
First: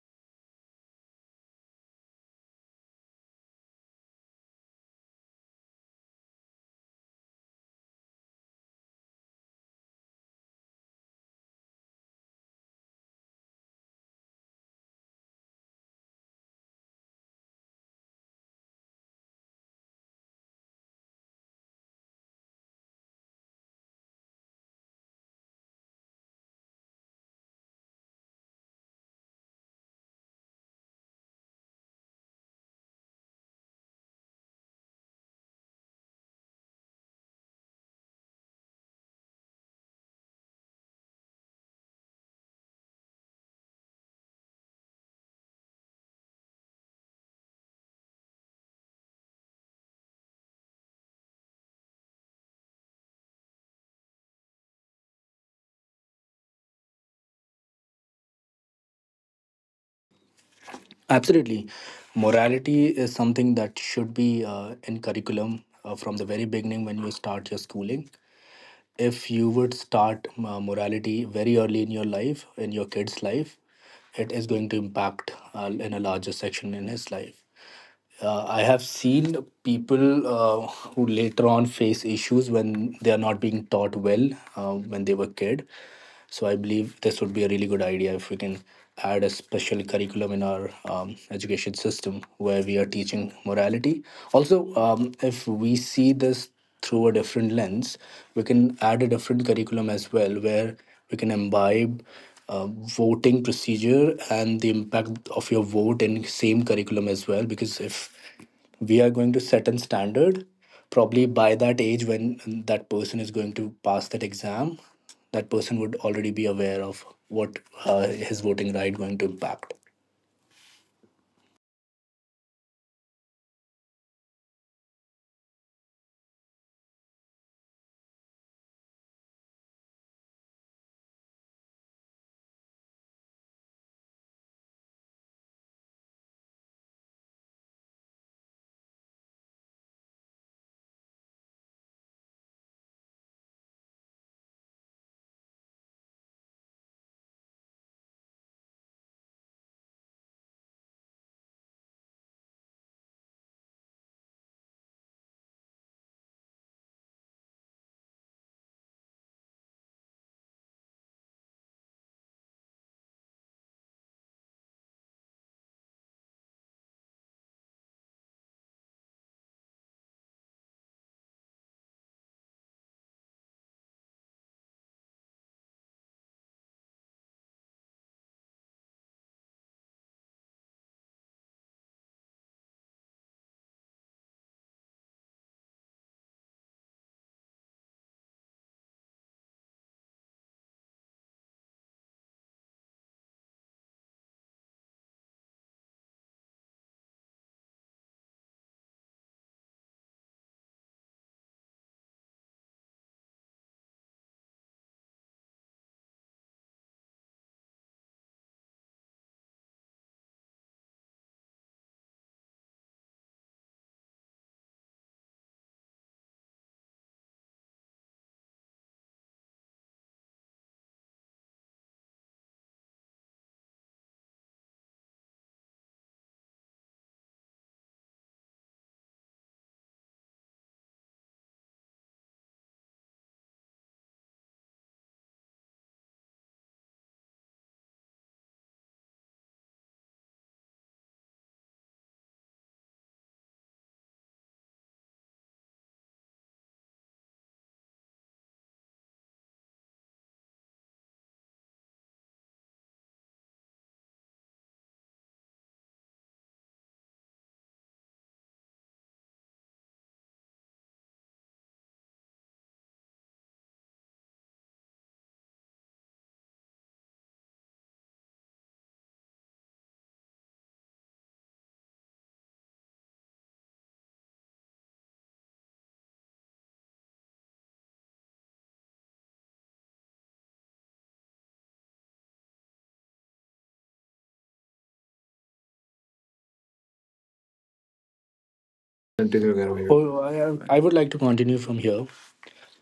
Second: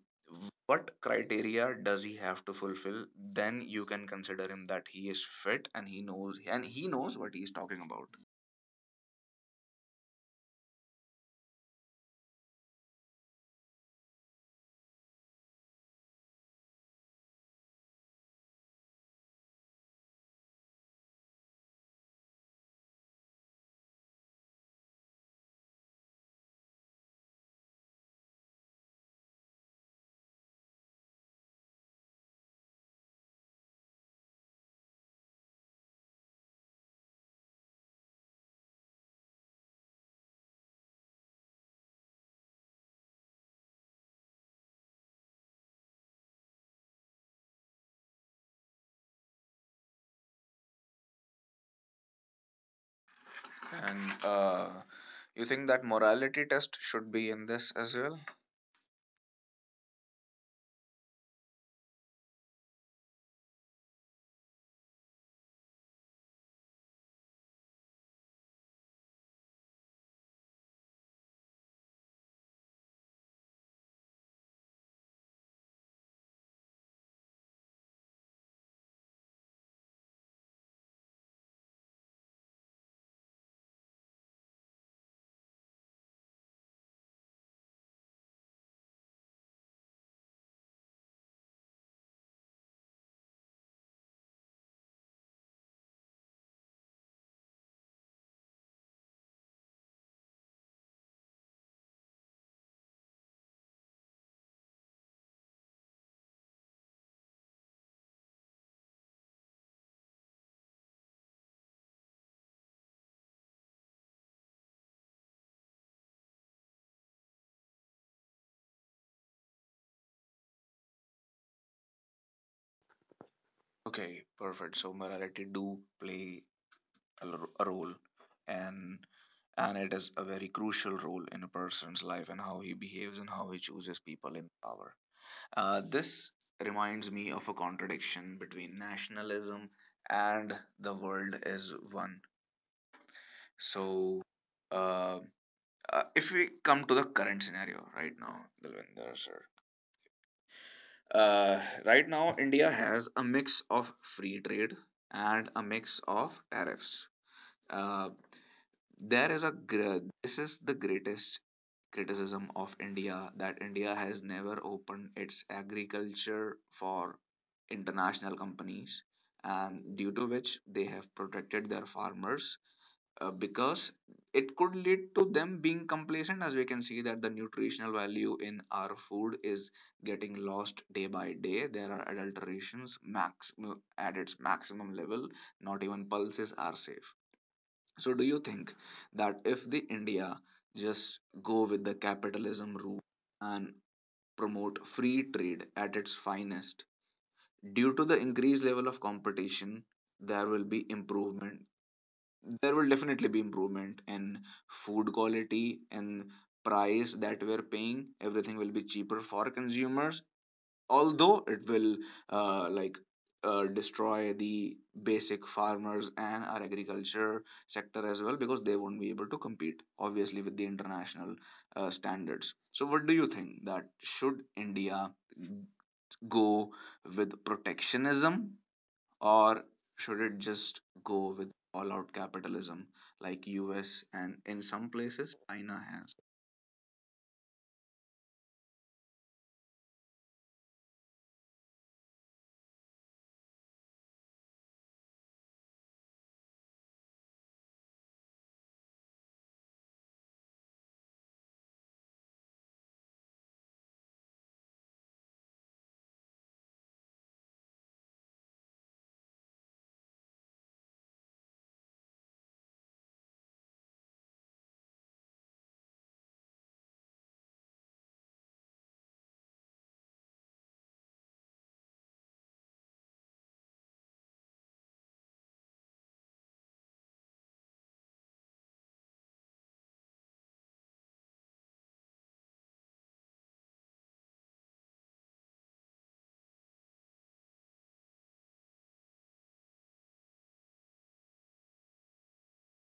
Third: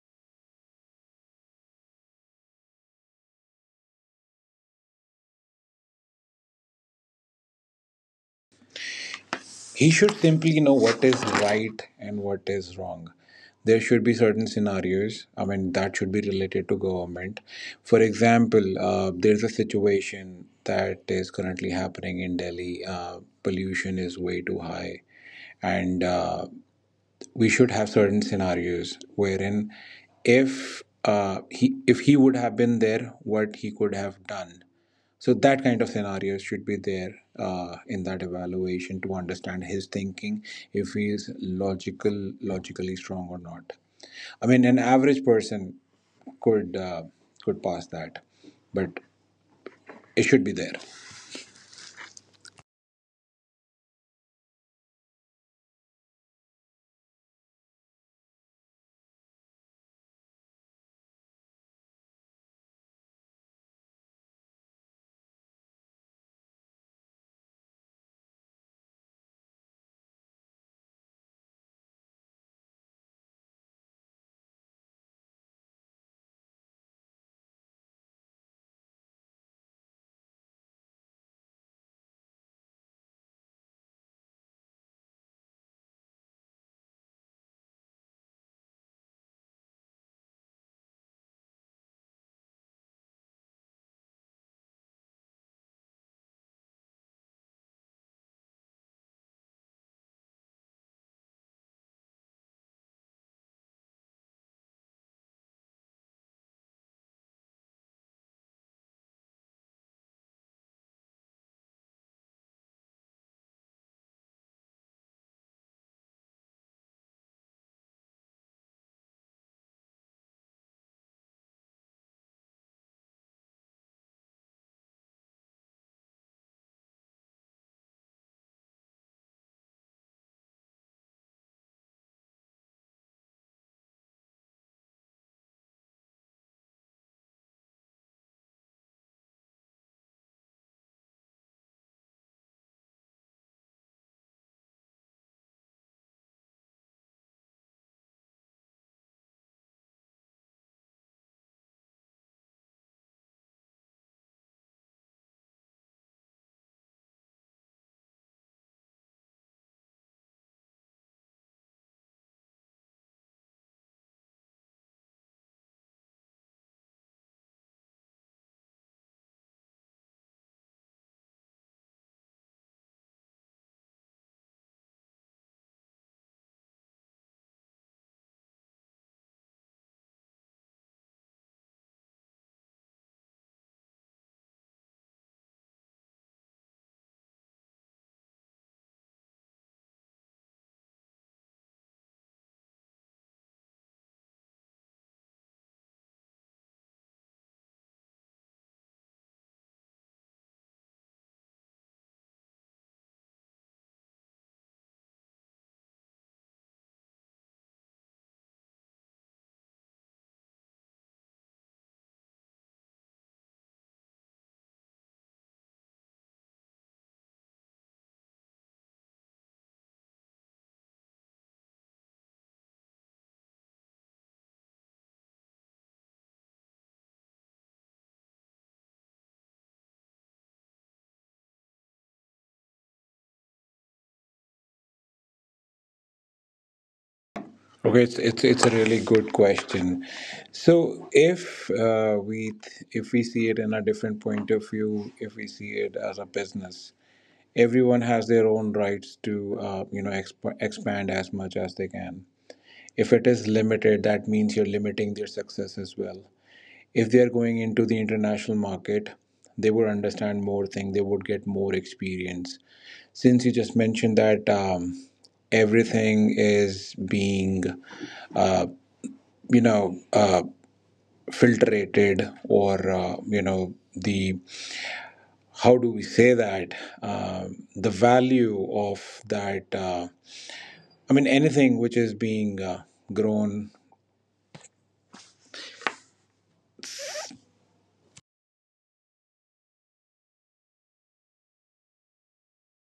S1: what criteria does he have to fulfill? Then you can consider him that he is fit, and he knows and he knows what he is talking about.
S2: He should simply know what is right and what is wrong. There should be certain scenarios, I mean, that should be related to government. For example, uh, there's a situation that is currently happening in Delhi. Uh, pollution is way too high. And uh, we should have certain scenarios wherein if uh, he if he would have been there, what he could have done. So that kind of scenarios should be there uh, in that evaluation to understand his thinking, if he is logical, logically strong or not. I mean, an average person could, uh, could pass that, but it should be there.
S1: And uh, you think that morality test should be in this as well?
S3: Absolutely. Morality is something that should be uh, in curriculum uh, from the very beginning when you start your schooling. If you would start uh, morality very early in your life, in your kid's life, it is going to impact uh, in a larger section in his life. uh, I have seen people uh, who later on face issues when they are not being taught well uh, when they were kid. So I believe this would be a really good idea if we can add a special curriculum in our um, education system where we are teaching morality. Also, um, if we see this through a different lens, we can add a different curriculum as well, where we can imbibe uh, voting procedure and the impact of your vote in same curriculum as well, because if we are going to set a standard, probably by that age when that person is going to pass that exam, that person would already be aware of what uh, his voting right going to impact.
S1: Okay, perfect. So morality do play a, r- a role, and and it is a very crucial role in a person's life and how he behaves and how he chooses people in power. Uh, this reminds me of a contradiction between nationalism and the world is one. So, uh, uh, if we come to the current scenario right now, Dalvinder sir, uh, right now India has a mix of free trade and a mix of tariffs. Uh, there is a gr- This is the greatest criticism of india, that india has never opened its agriculture for international companies, and due to which they have protected their farmers, uh, because it could lead to them being complacent, as we can see that the nutritional value in our food is getting lost day by day. There are adulterations max at its maximum level. Not even pulses are safe. So, do you think that if the India just go with the capitalism route and promote free trade at its finest, due to the increased level of competition, there will be improvement. There will definitely be improvement in food quality and price that we're paying. Everything will be cheaper for consumers, although it will uh, like uh, destroy the basic farmers and our agriculture sector as well, because they won't be able to compete obviously with the international uh, standards. So what do you think, that should india go with protectionism, or should it just go with all out capitalism like us, and in some places china has.
S2: Okay, it's it's it's a really good question. So if uh, we th- if we see it in a different point of view, if we see it as a business, everyone has their own rights to, uh, you know, exp- expand as much as they can. If it is limited, that means you're limiting their success as well. If they are going into the international market, they would understand more things. They would get more experience. Since you just mentioned that. Um, everything is being, uh, you know, uh, filtrated, or uh, you know, the how do we say that. Um, the value of that, uh, I mean, anything which is being, uh, grown.
S3: Continue, Gaurav. Oh, I, I would like to continue from here.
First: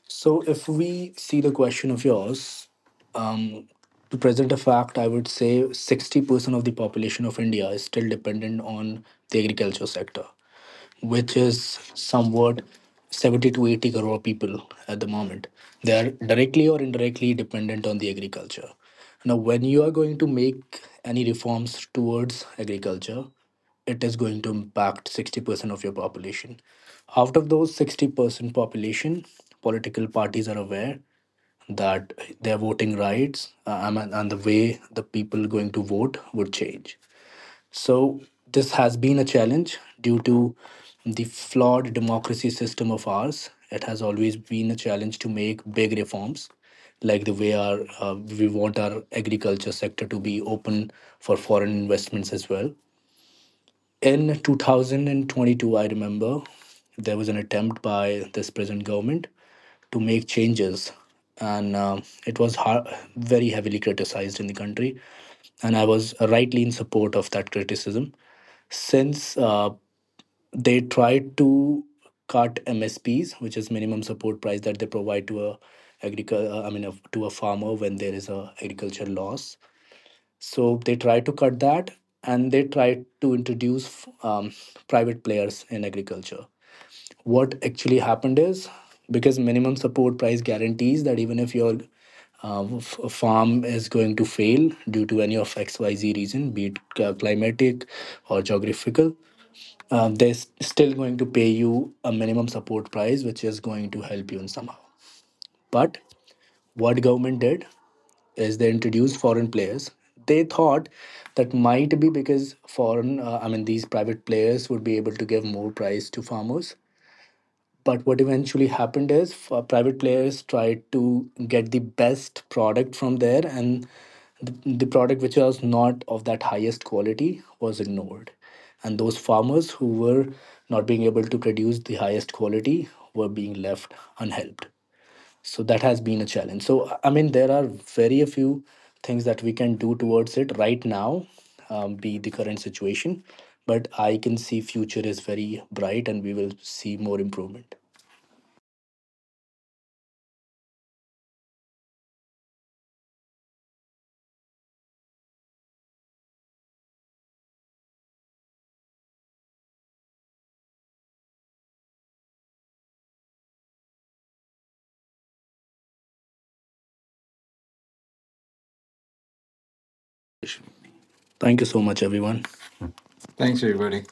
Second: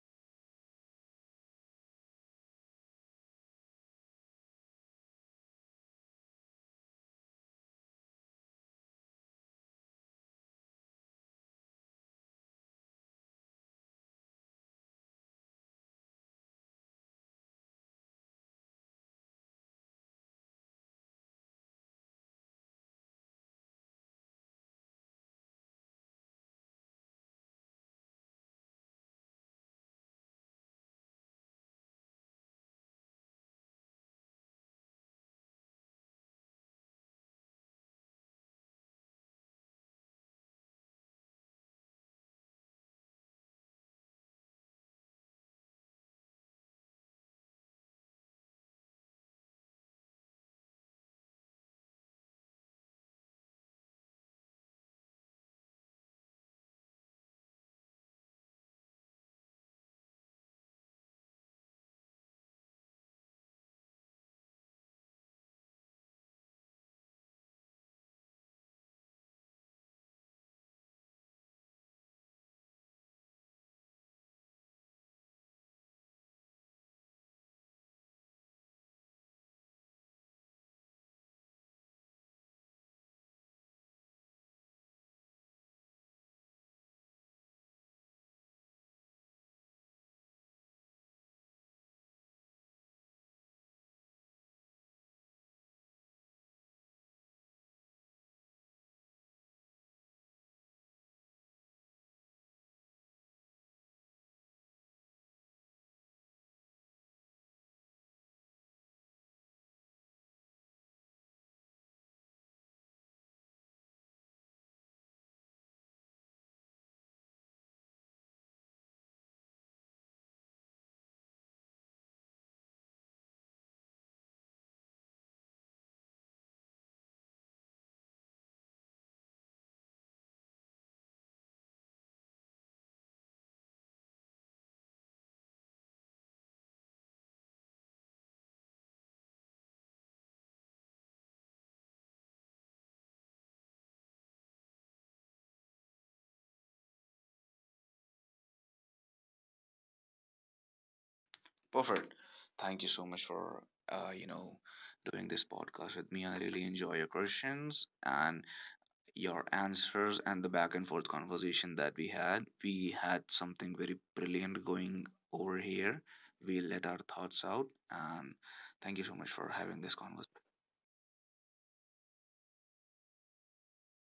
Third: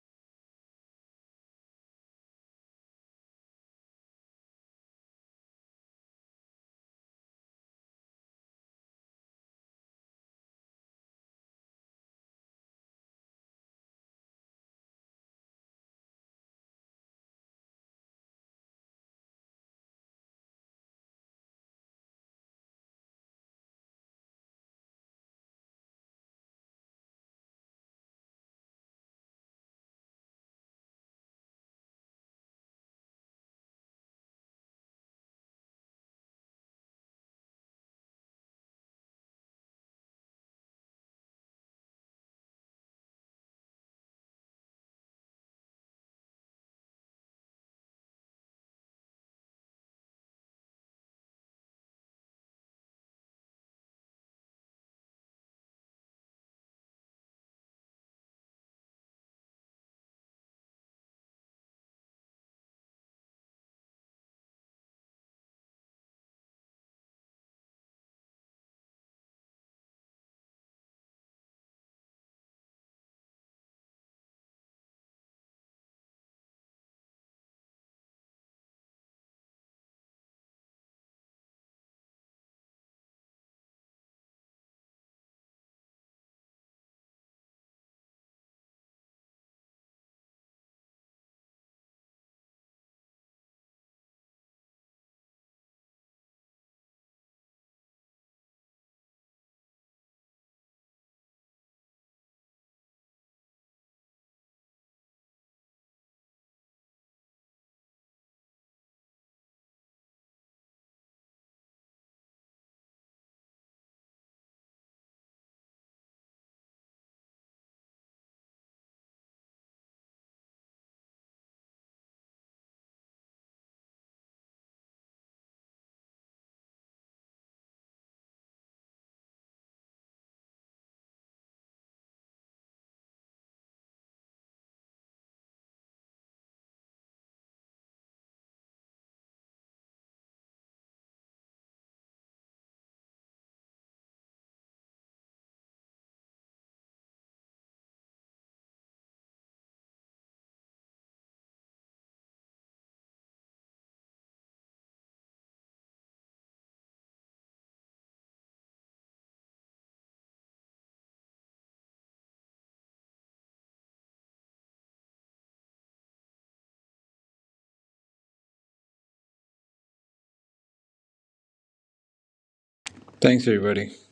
S3: So, if we see the question of yours, um, to present a fact, I would say sixty percent of the population of India is still dependent on the agriculture sector, which is somewhat seventy to eighty crore people at the moment. They are directly or indirectly dependent on the agriculture. Now, when you are going to make any reforms towards agriculture, it is going to impact sixty percent of your population. Out of those sixty percent population, political parties are aware that their voting rights uh, and, and the way the people going to vote would change. So this has been a challenge due to the flawed democracy system of ours. It has always been a challenge to make big reforms, like the way our uh, we want our agriculture sector to be open for foreign investments as well. In two thousand twenty-two, I remember there was an attempt by this present government to make changes, and um it was har very heavily criticized in the country. And I was rightly in support of that criticism, since uh, they tried to cut M S Ps, which is minimum support price that they provide to a agric- uh, I mean, a, to a farmer when there is a agriculture loss. So they try to cut that, and they try to introduce um, private players in agriculture. What actually happened is, because minimum support price guarantees that even if your uh, f- farm is going to fail due to any of X Y Z reason, be it uh, climatic or geographical, uh, they're s- still going to pay you a minimum support price, which is going to help you in somehow. But what government did, as they introduced foreign players, they thought that might be because foreign uh, i mean these private players would be able to give more price to farmers. But what eventually happened is, uh, private players tried to get the best product from there, and the, the product which was not of that highest quality was ignored, and those farmers who were not being able to produce the highest quality were being left unhelped. So that has been a challenge. So I mean, there are very a few things that we can do towards it right now, um, be the current situation. But I can see future is very bright, and we will see more improvement.
S1: Perfect. Thank you so much for uh, you know doing this podcast with me. I really enjoy your questions and your answers and the back and forth conversation that we had. We had something very brilliant going over here. We let our thoughts out, and thank you so much for having this conversation.
S3: Thank you so much, everyone.
S2: Thanks,
S3: Thanks,
S2: everybody.
S3: everybody.